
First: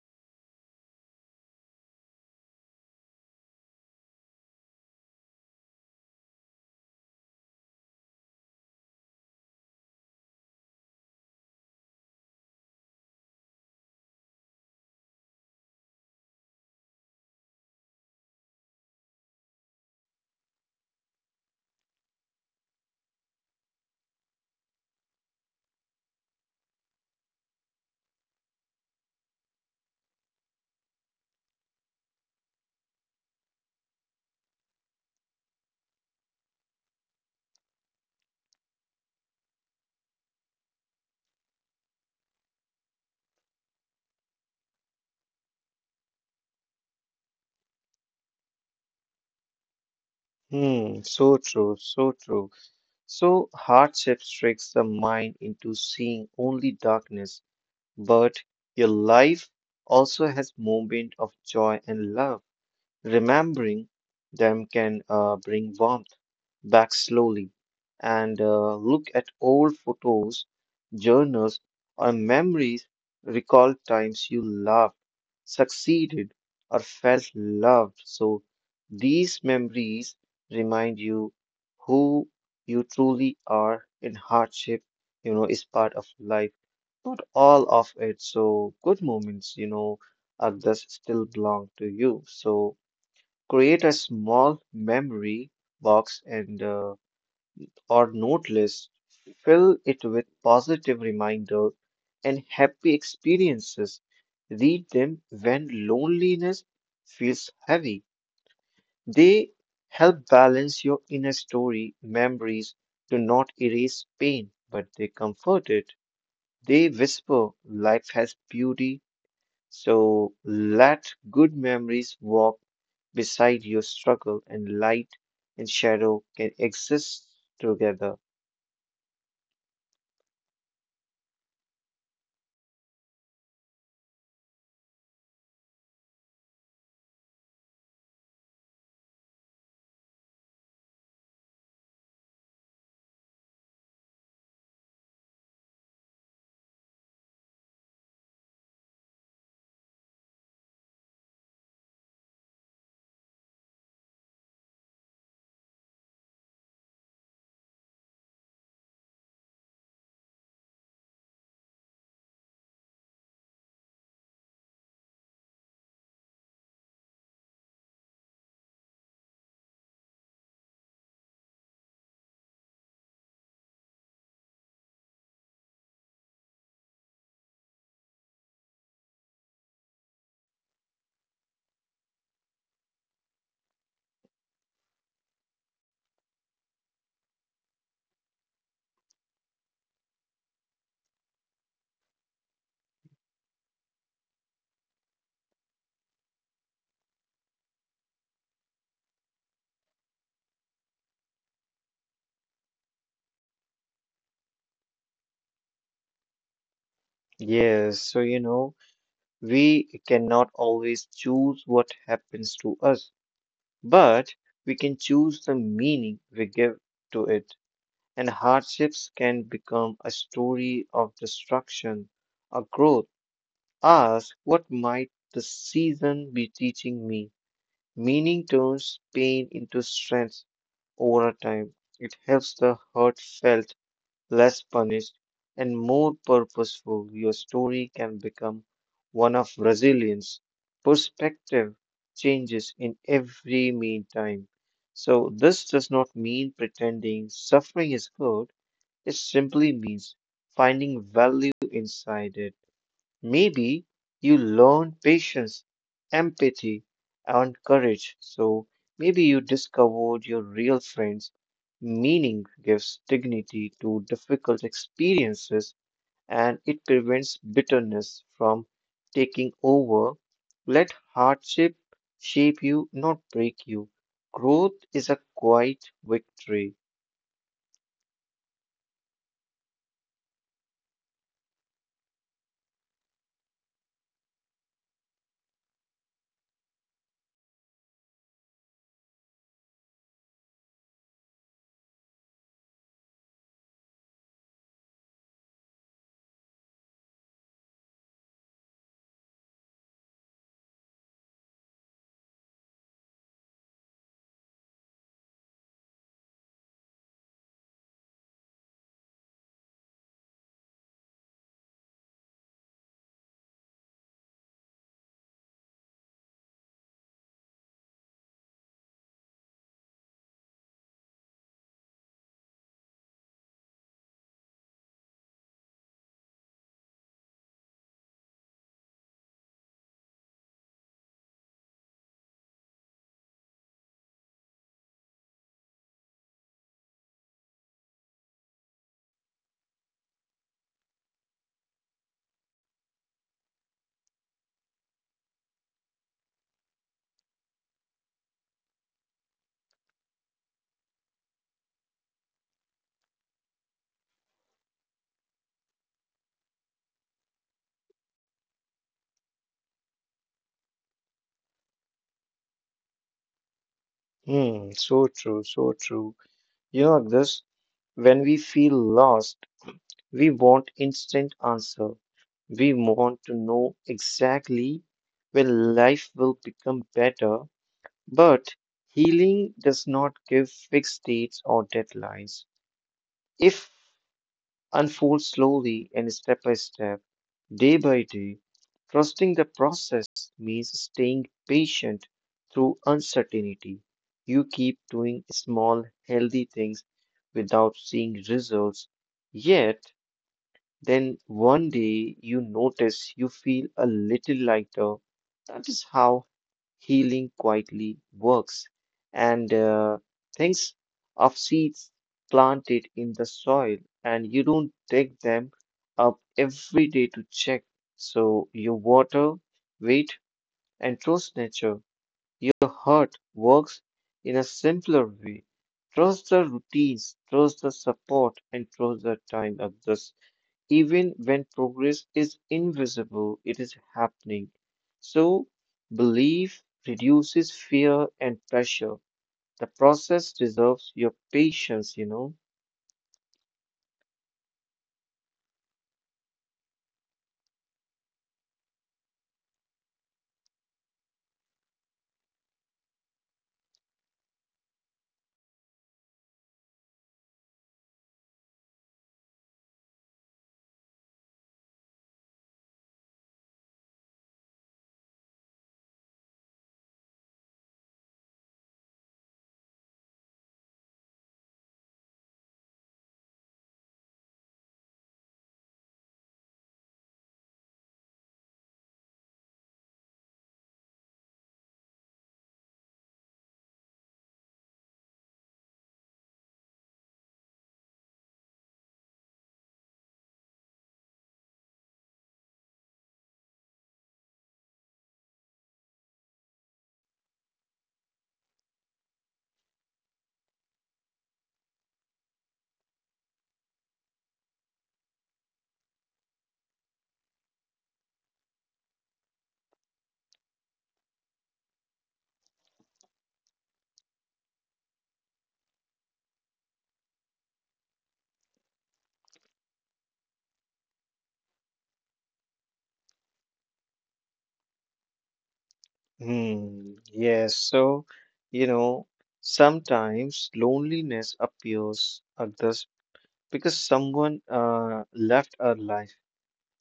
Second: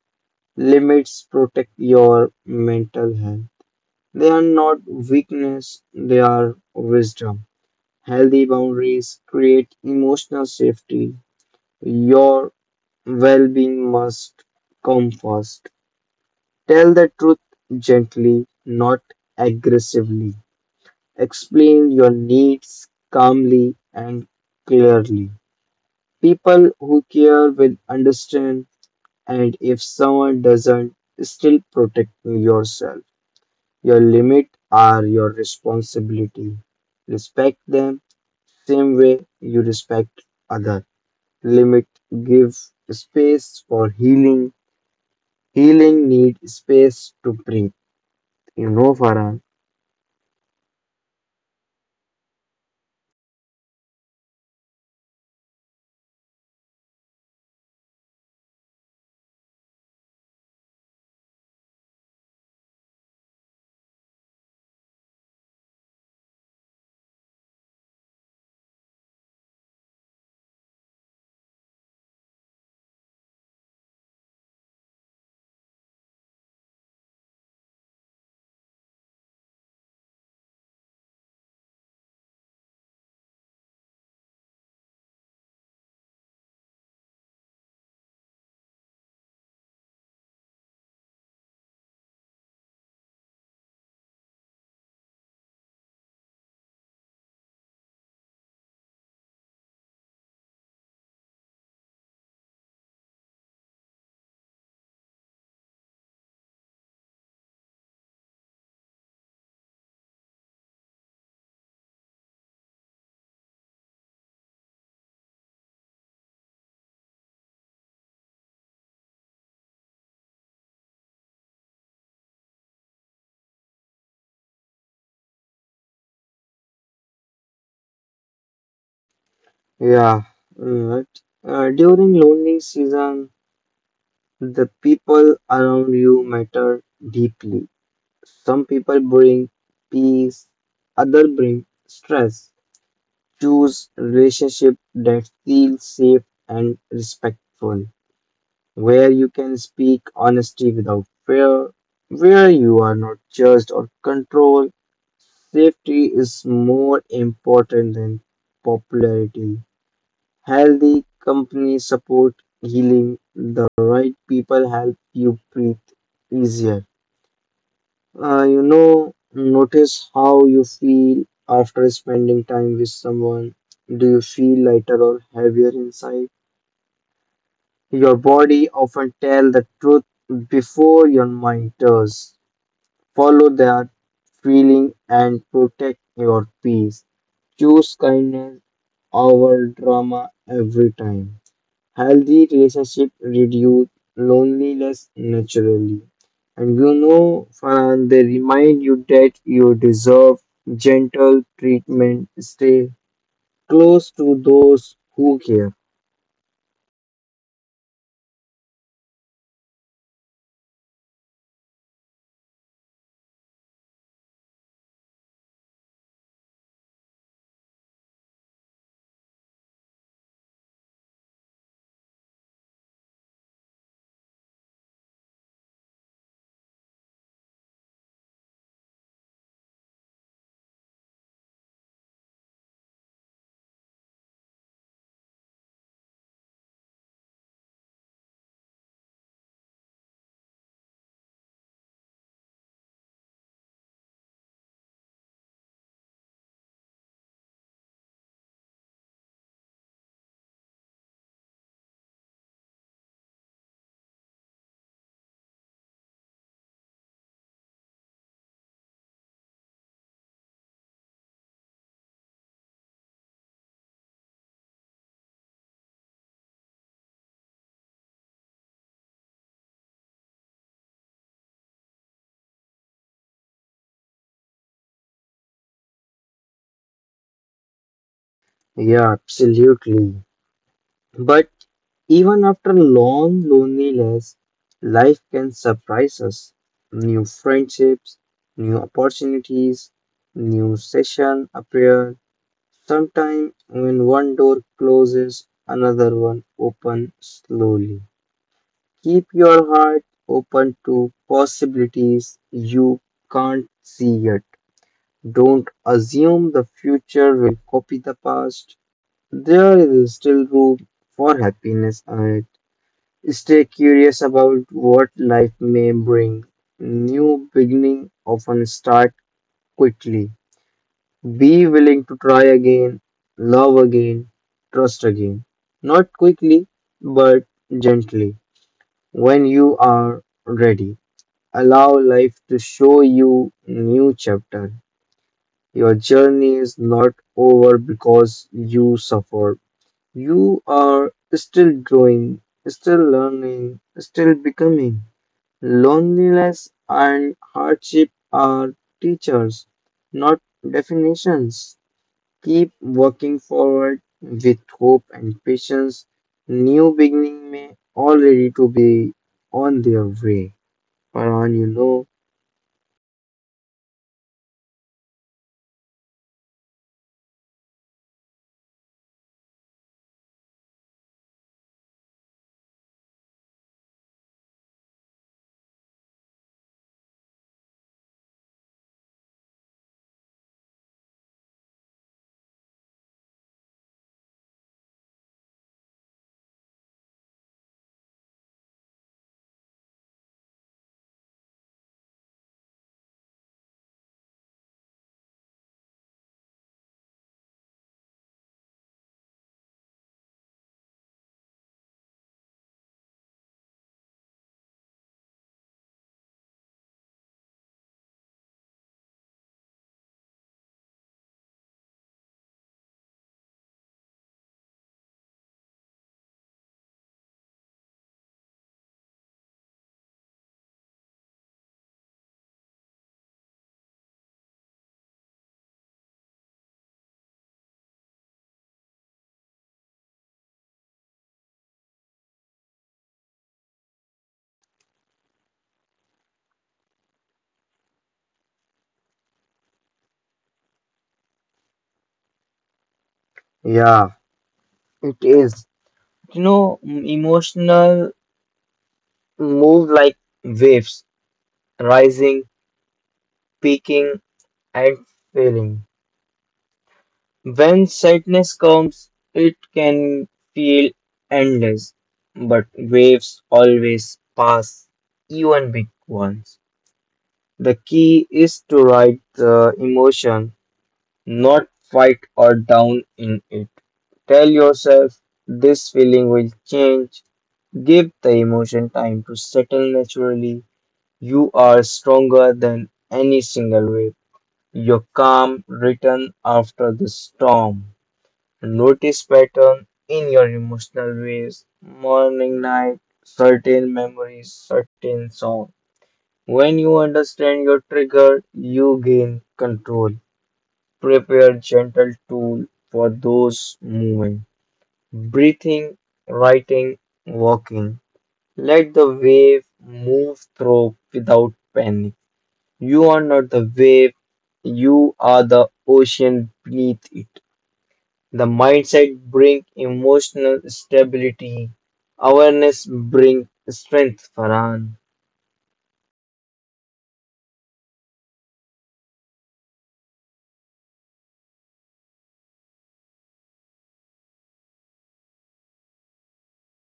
[SPEAKER 2] Limits protect your mental health. They are not weakness, they are wisdom. Healthy boundaries create emotional safety. Your well being must come first. Tell the truth gently, not aggressively. Explain your needs calmly and clearly. People who care will understand, and if someone doesn't, still protect yourself. Your limits are your responsibility. Respect them same way you respect others. Limit give space for healing healing need space to breathe you know Farhan.
[SPEAKER 1] Hmm, so true, so true. So hardship tricks the mind into seeing only darkness, but your life also has moments of joy and love. Remembering them can bring warmth back slowly, and look at old photos, journals, or memories. Recall times you loved, succeeded, or felt loved. So these memories remind you who you truly are in hardship, you know, is part of life. Not all of it. So good moments, you know, others still belong to you. So create a small memory box and or note list, fill it with positive reminders and happy experiences. Read them when loneliness feels heavy. They help balance your inner story. Memories do not erase pain, but they comfort it. They whisper, life has beauty. So let good memories walk beside your struggle, and light and shadow can exist together.
[SPEAKER 2] Yeah. Mm. During lonely season the people around you matter deeply some people bring peace other bring stress choose relationship that feel safe and respectful where you can speak honesty without fear where you are not judged or controlled. Safety is more important than popularity. Healthy companies support healing. The right people help you breathe easier. You know, notice how you feel after spending time with someone. Do you feel lighter or heavier inside? Your body often tells the truth before your mind does. Follow that feeling and protect your peace. Choose kindness over drama every time. Healthy relationships reduce loneliness naturally. And you know, Farhan, they remind you that you deserve gentle treatment. Stay close to those who care.
[SPEAKER 1] Yes, so you know, we cannot always choose what happens to us, but we can choose the meaning we give to it. And hardships can become a story of destruction or growth. Ask, what might the season be teaching me? Meaning turns pain into strength over time. It helps the hurt felt less punished and more purposeful. Your story can become one of resilience. Perspective changes in every meantime. So this does not mean pretending suffering is good, it simply means finding value inside it. Maybe you learn patience, empathy, and courage. So maybe you discovered your real friends. Meaning gives dignity to difficult experiences, and it prevents bitterness from taking over. Let hardship shape you, not break you. Growth is a quiet victory.
[SPEAKER 2] Yeah, absolutely. But even after long loneliness, life can surprise us. New friendships, new opportunities, new session appear. Sometimes when one door closes, another one opens slowly. Keep your heart open to possibilities you can't see yet. Don't assume the future will copy the past. There is still room for happiness ahead. Stay curious about what life may bring. New beginning often start quickly. Be willing to try again, love again, trust again. Not quickly, but gently. When you are ready, allow life to show you new chapter. Your journey is not over because you suffered. You are still growing, still learning, still becoming. Loneliness and hardship are teachers, not definitions. Keep working forward with hope and patience. New beginning may already to be on their way. Farhan, you know,
[SPEAKER 1] Hmm, so true, so true. You know, this when we feel lost, we want instant answer. We want to know exactly when life will become better, but healing does not give fixed dates or deadlines. If unfolds slowly, and step by step, day by day, trusting the process means staying patient through uncertainty. You keep doing small, healthy things without seeing results yet. Then one day you notice you feel a little lighter. That is how healing quietly works. And things of seeds planted in the soil, and you don't dig them up every day to check. So you water, wait, and trust nature. Your heart works in a simpler way. Trust the routines, trust the support, and trust the time of this. Even when progress is invisible, it is happening. So belief reduces fear and pressure. The process deserves your patience, you know.
[SPEAKER 2] yeah, it is. You know, emotional move like waves, rising, peaking, and failing. When sadness comes, it can feel endless, but waves always pass, even big ones. The key is to ride the emotion, not fight or down in it. Tell yourself this feeling will change. Give the emotion time to settle naturally. You are stronger than any single wave. Your calm return after the storm. Notice pattern in your emotional ways, morning, night, certain memories, certain song. When you understand your trigger, you gain control. Prepare gentle tool for those movements. Breathing, writing, walking. Let the wave move through without panic. You are not the wave, you are the ocean beneath it. The mindset bring emotional stability. Awareness bring strength, Farhan.
[SPEAKER 1] Hmm, yes, so, you know, sometimes loneliness appears at because someone left our life,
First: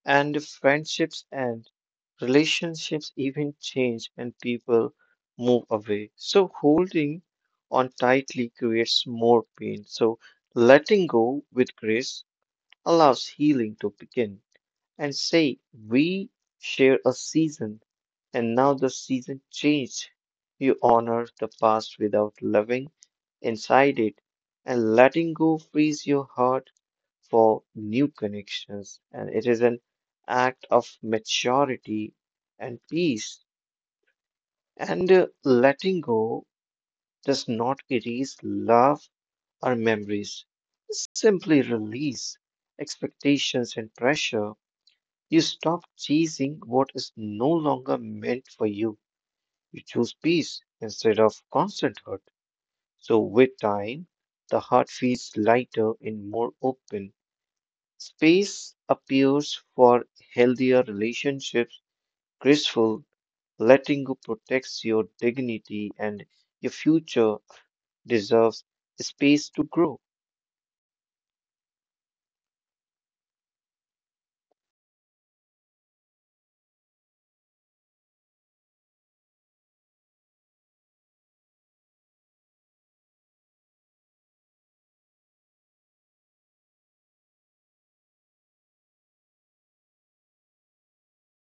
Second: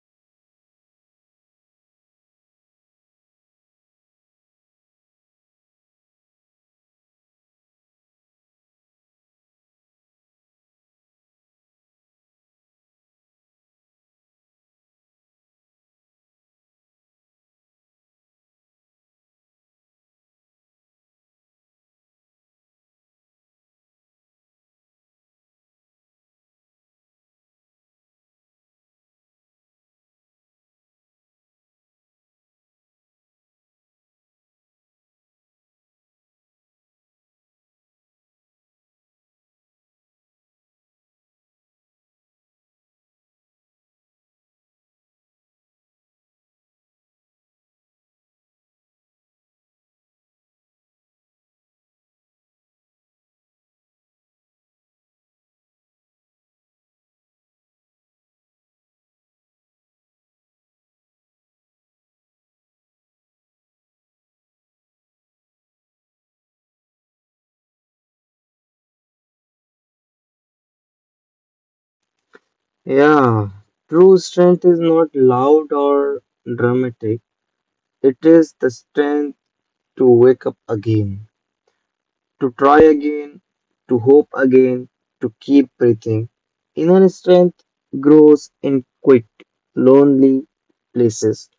[SPEAKER 1] and friendships end, relationships even change, and people move away. So, holding on tightly creates more pain. So, letting go with grace allows healing to begin. And say, we share a season, and now the season changed. You honor the past without living inside it, and letting go frees your heart for new connections, and it is an act of maturity and peace. And letting go does not erase love or memories, simply release expectations and pressure. You stop chasing what is no longer meant for you. You choose peace instead of constant hurt. So, with time, the heart feels lighter and more open. Space appears for healthier relationships. Graceful, letting go protects your dignity, and your future deserves space to grow.
[SPEAKER 2] Yeah, true strength is not loud or dramatic. It is the strength to wake up again, to try again, to hope again, to keep breathing. Inner strength grows in quiet, lonely places.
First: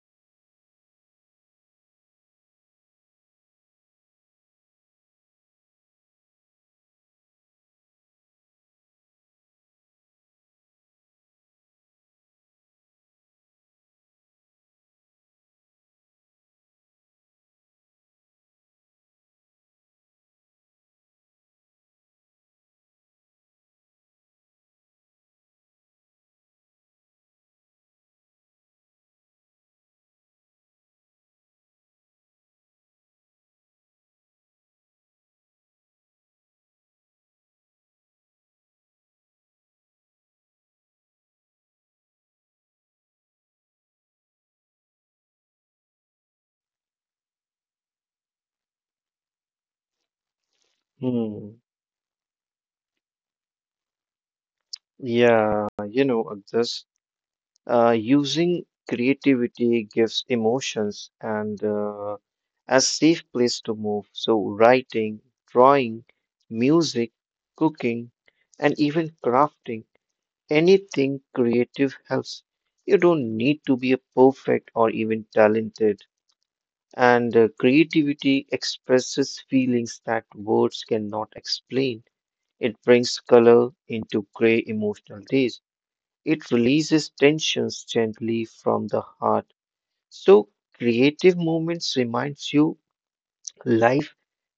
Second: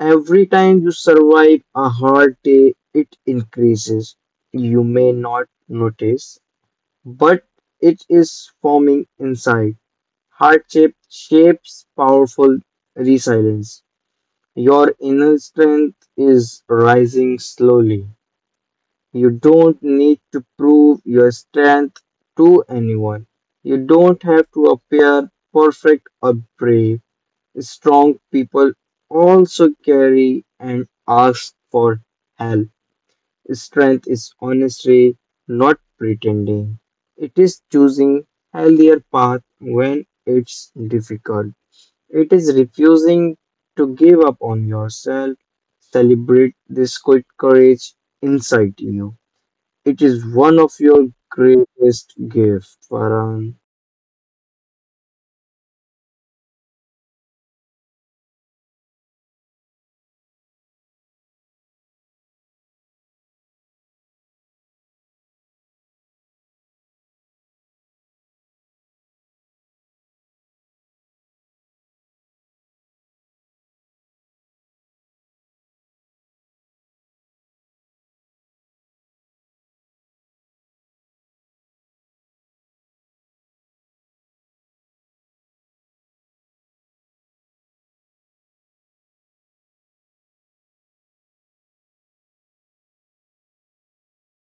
[SPEAKER 2] Every time you survive a hard day, it increases. You may not notice, but it is forming inside. Hardship shapes powerful resilience. Your inner strength is rising slowly. You don't need to prove your strength to anyone. You don't have to appear perfect or brave. Strong people also carry and ask for help. Strength is honesty, not pretending. It is choosing healthier path when it's difficult. It is refusing to give up on yourself. Celebrate this quick courage inside you. It is one of your
[SPEAKER 1] Hmm.
[SPEAKER 2] greatest gifts, Farhan.
[SPEAKER 1] Yeah, you know, Agdas, using creativity gives emotions and a safe place to move. So, writing, drawing, music, cooking, and even crafting, anything creative helps. You don't need to be a perfect or even talented. And creativity expresses feelings that words cannot explain. It brings color into gray emotional days. It releases tensions gently from the heart. So, creative moments reminds you life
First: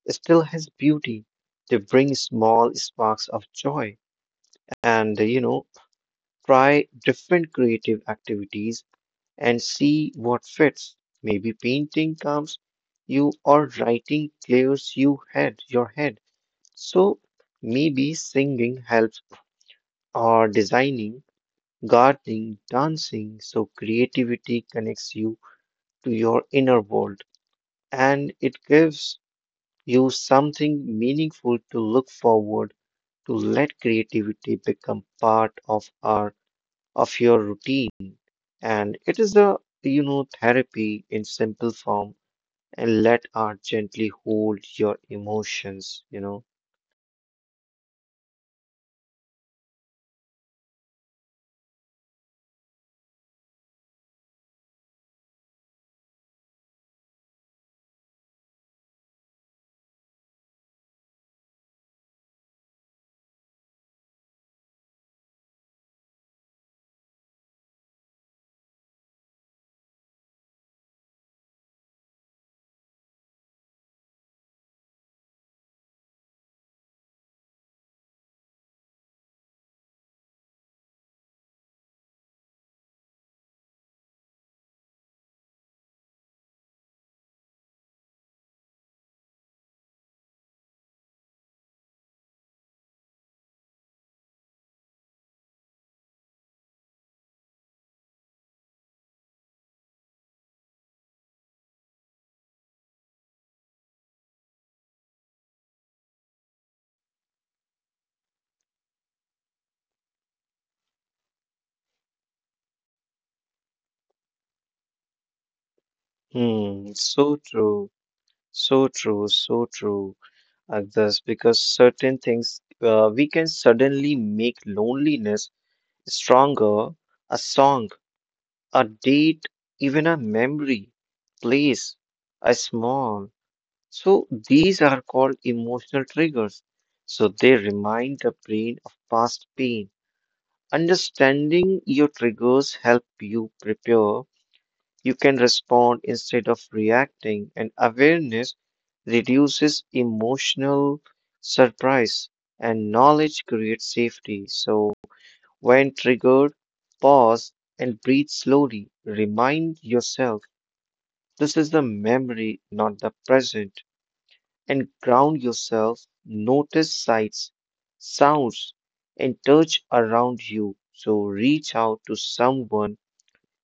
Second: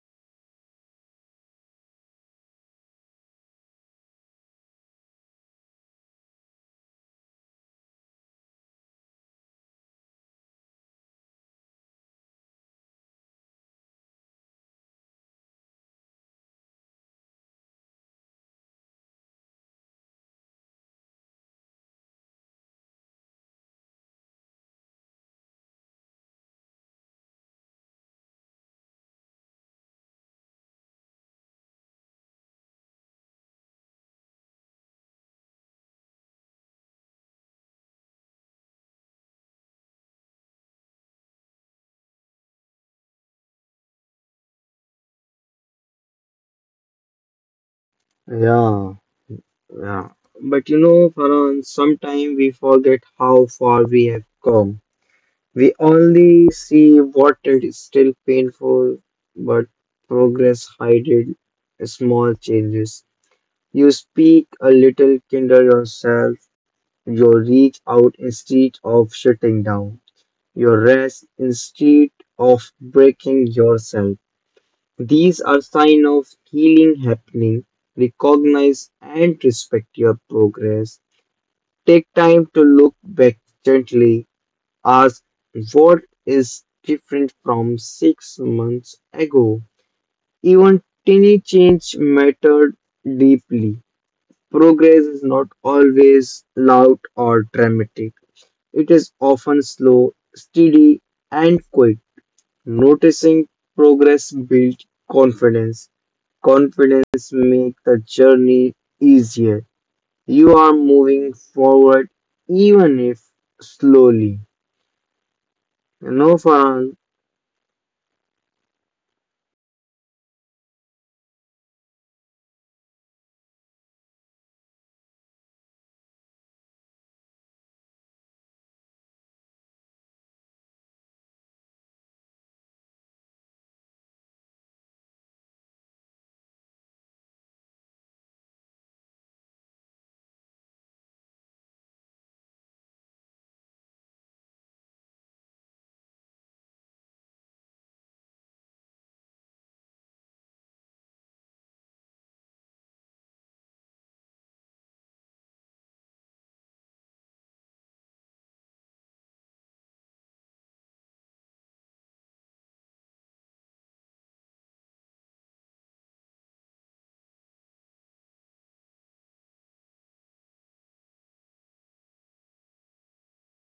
[SPEAKER 1] still has beauty. They bring small sparks of joy, and, you know, try different creative activities and see what fits. Maybe painting calms you, or writing clears your head. So maybe singing helps, or designing, gardening, dancing. So creativity connects you to your inner world, and it gives you something meaningful to look forward to. Let creativity become part of our of your routine, and it is a, you know, therapy in simple form, and let art gently hold your emotions, you know.
[SPEAKER 2] Yeah. Yeah. But you know, Farhan, sometimes we forget how far we have come. We only see what is still painful, but progress hidden small changes. You speak a little, kindle yourself, you reach out instead of shutting down, you rest instead of breaking yourself. These are signs of healing happening. Recognize and respect your progress. Take time to look back gently. Ask what is different from 6 months ago. Even tiny change mattered deeply. Progress is not always loud or dramatic. It is often slow, steady, and quick. Noticing progress builds confidence. Confidence makes the journey easier. You are moving forward even if slowly. You know,
[SPEAKER 1] Hmm,
[SPEAKER 2] Farhan?
[SPEAKER 1] so true, so true, so true, Agdas, because certain things we can suddenly make loneliness stronger. A song, a date, even a memory, place, a small. So these are called emotional triggers. So they remind the brain of past pain. Understanding your triggers help you prepare. You can respond instead of reacting, and awareness reduces emotional surprise, and knowledge creates safety. So, when triggered, pause and breathe slowly. Remind yourself this is the memory, not the present, and ground yourself. Notice sights, sounds, and touch around you. So, reach out to someone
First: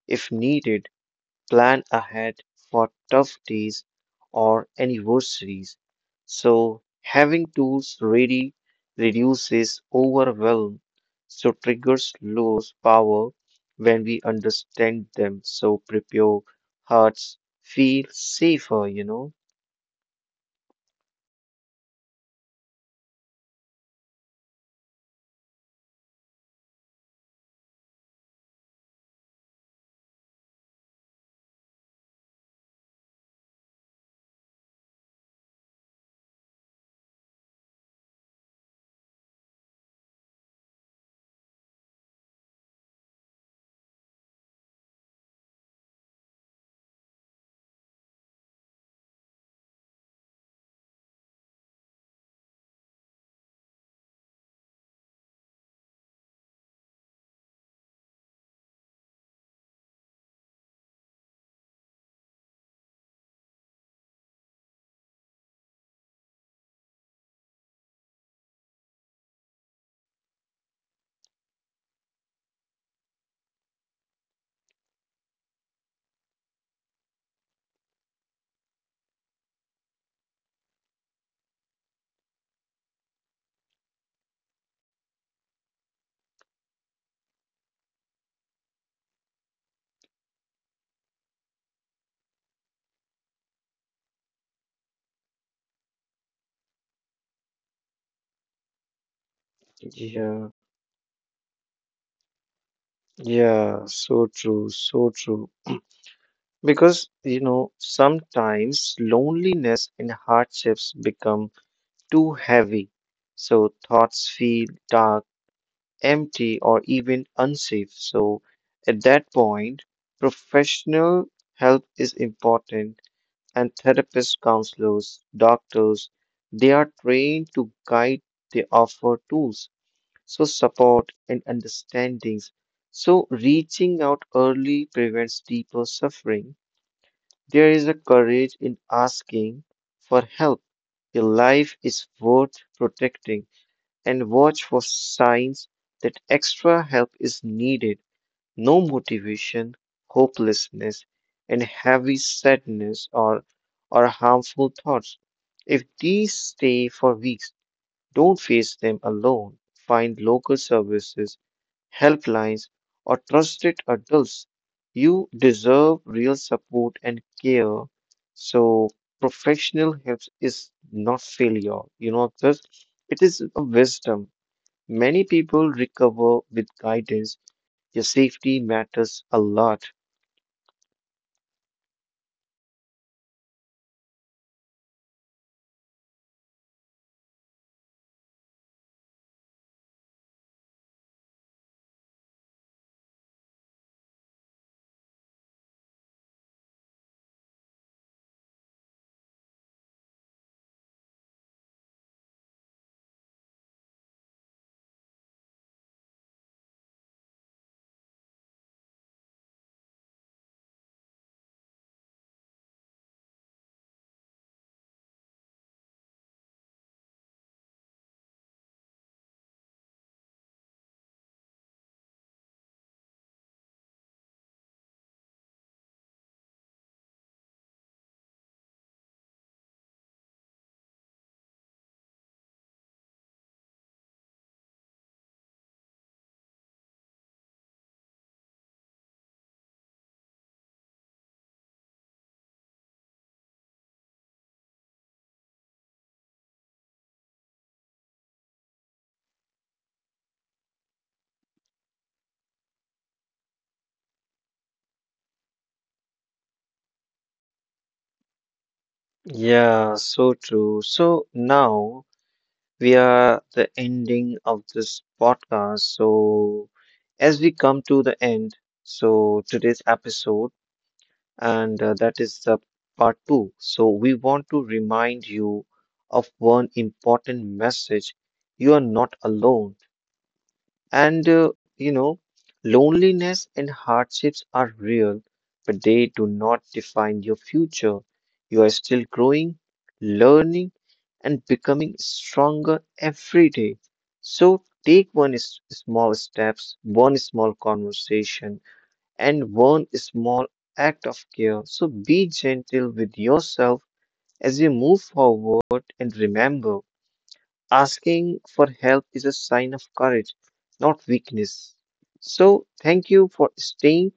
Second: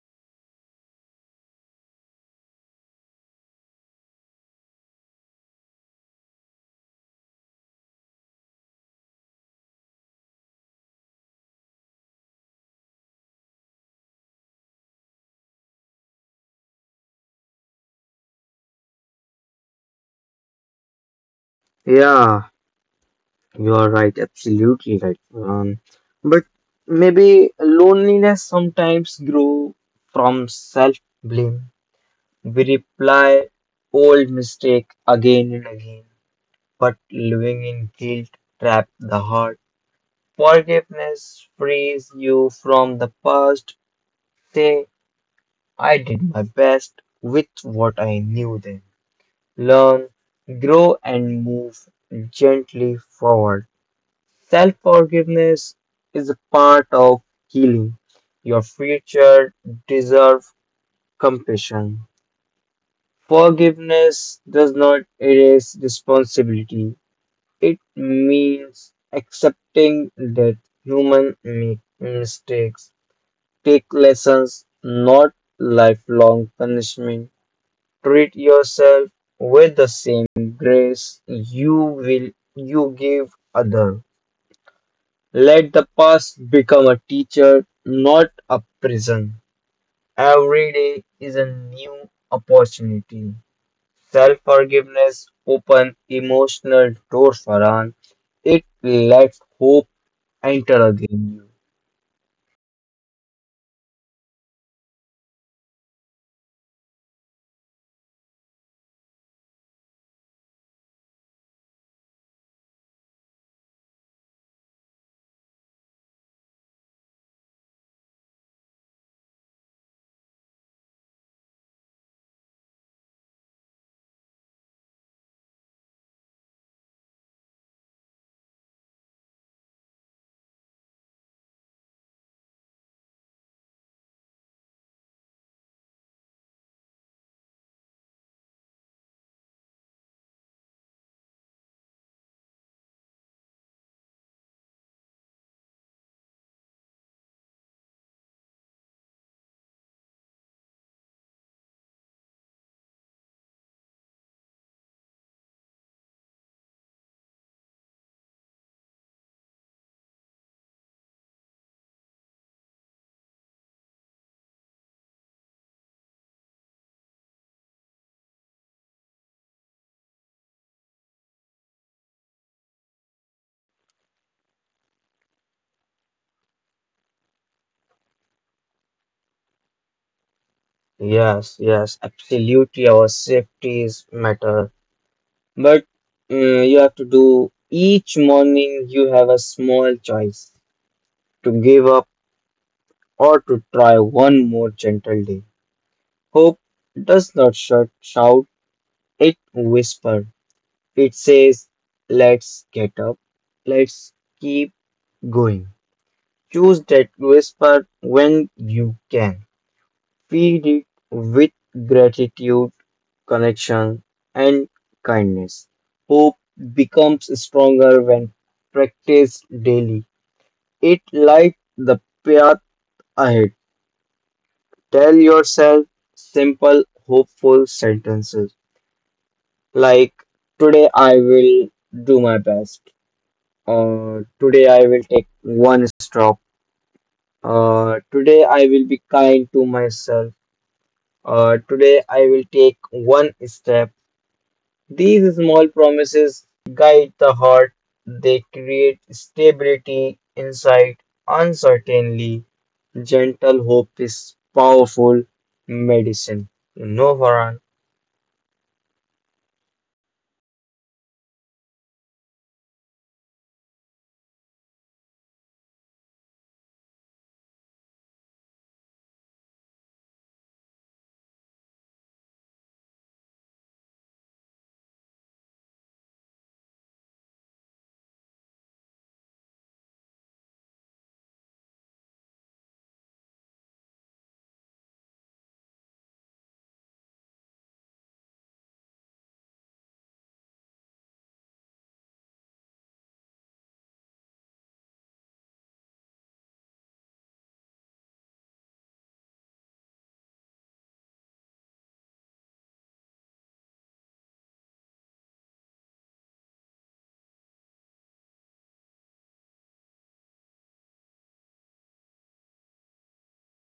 [SPEAKER 1] if needed, plan ahead for tough days or anniversaries. So, having tools ready reduces overwhelm, so triggers lose power when we understand them. So, prepare hearts feel safer, you know.
[SPEAKER 2] Yeah, you are right, absolutely right, Farhan. But maybe loneliness sometimes grows from self blame. We reply old mistake again and again, but living in guilt trap the heart. Forgiveness frees you from the past. Say, I did my best with what I knew then. Learn, grow, and move gently forward. Self forgiveness is a part of healing. Your future deserves compassion. Forgiveness does not erase responsibility, it means accepting that human make mistakes, take lessons, not lifelong punishment. Treat yourself with the same grace you will you give other. Let the past become a teacher, not a prison. Every day is a new opportunity. Self-forgiveness open emotional doors for us. It lets hope
[SPEAKER 1] Yeah,
[SPEAKER 2] enter again.
[SPEAKER 1] yeah, so true, so true. Because, you know, sometimes loneliness and hardships become too heavy. So thoughts feel dark, empty, or even unsafe. So, at that point, professional help is important, and therapists, counselors, doctors, they are trained to guide, they offer tools, so support and understandings. So, reaching out early prevents deeper suffering. There is a courage in asking for help. Your life is worth protecting, and watch for signs that extra help is needed. No motivation, hopelessness, and heavy sadness, or harmful thoughts. If these stay for weeks, don't face them alone. Find local services, helplines, or trusted adults. You deserve real support and care. So, professional help is not failure. You know, just it is a wisdom. Many people recover with guidance. Your safety matters a lot.
[SPEAKER 2] You. Yes, yes, absolutely. Our safety is matter. But you have to do each morning, you have a small choice to give up or to try one more gentle day. Hope does not shout, it whispers. It says, let's get up, let's keep going. Choose that whisper when you can. Feed it with gratitude connection, and kindness. Hope becomes stronger when practiced daily. It lights the path ahead. Tell yourself simple, hopeful sentences like, today I will do my best, or today I will take one stop, or today I will be kind to myself, or today I will take one step. These small promises guide the heart, they create stability inside uncertainly. Gentle hope is powerful medicine. You know, Farhan.
[SPEAKER 1] Yeah, so true. So now we are the ending of this podcast. So as we come to the end, so today's episode, and that is the part two. So we want to remind you of one important message. You are not alone. And you know, loneliness and hardships are real, but they do not define your future. You are still growing, learning, and becoming stronger every day. So take small steps, one small conversation, and one small act of care. So be gentle with yourself as you move forward and remember. Asking for help is a sign of courage, not weakness. So, thank you for staying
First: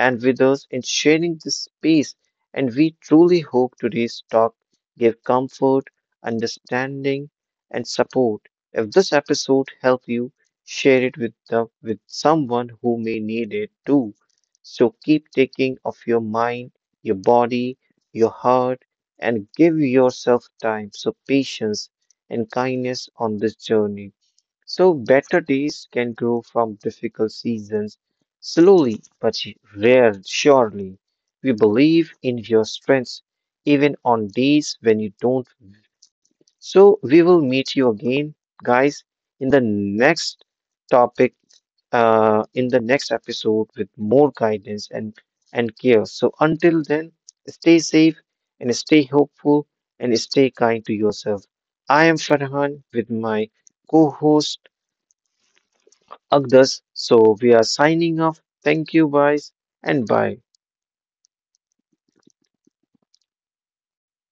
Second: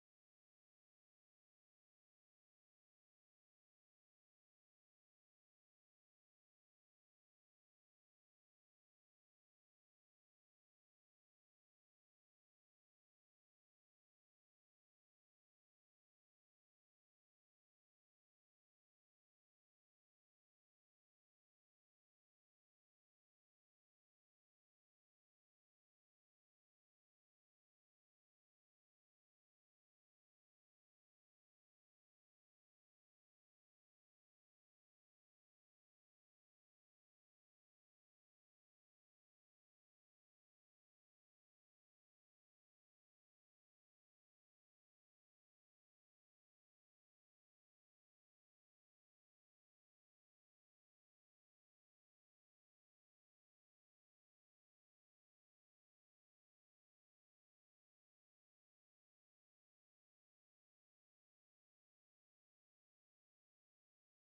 [SPEAKER 1] and with us in sharing this space. And we truly hope today's talk gave comfort, understanding, and support. If this episode helped you, share it with someone who may need it too. So keep taking of your mind, your body, your heart, and give yourself time, so patience and kindness on this journey. So better days can grow from difficult seasons, slowly but rare surely. We believe in your strengths even on days when you don't. So we will meet you again, guys, in the next topic, in the next episode with more guidance and care. So until then, stay safe, and stay hopeful, and stay kind to yourself. I am Farhan with my co-host Agdas. So we are signing off. Thank you, guys, and bye.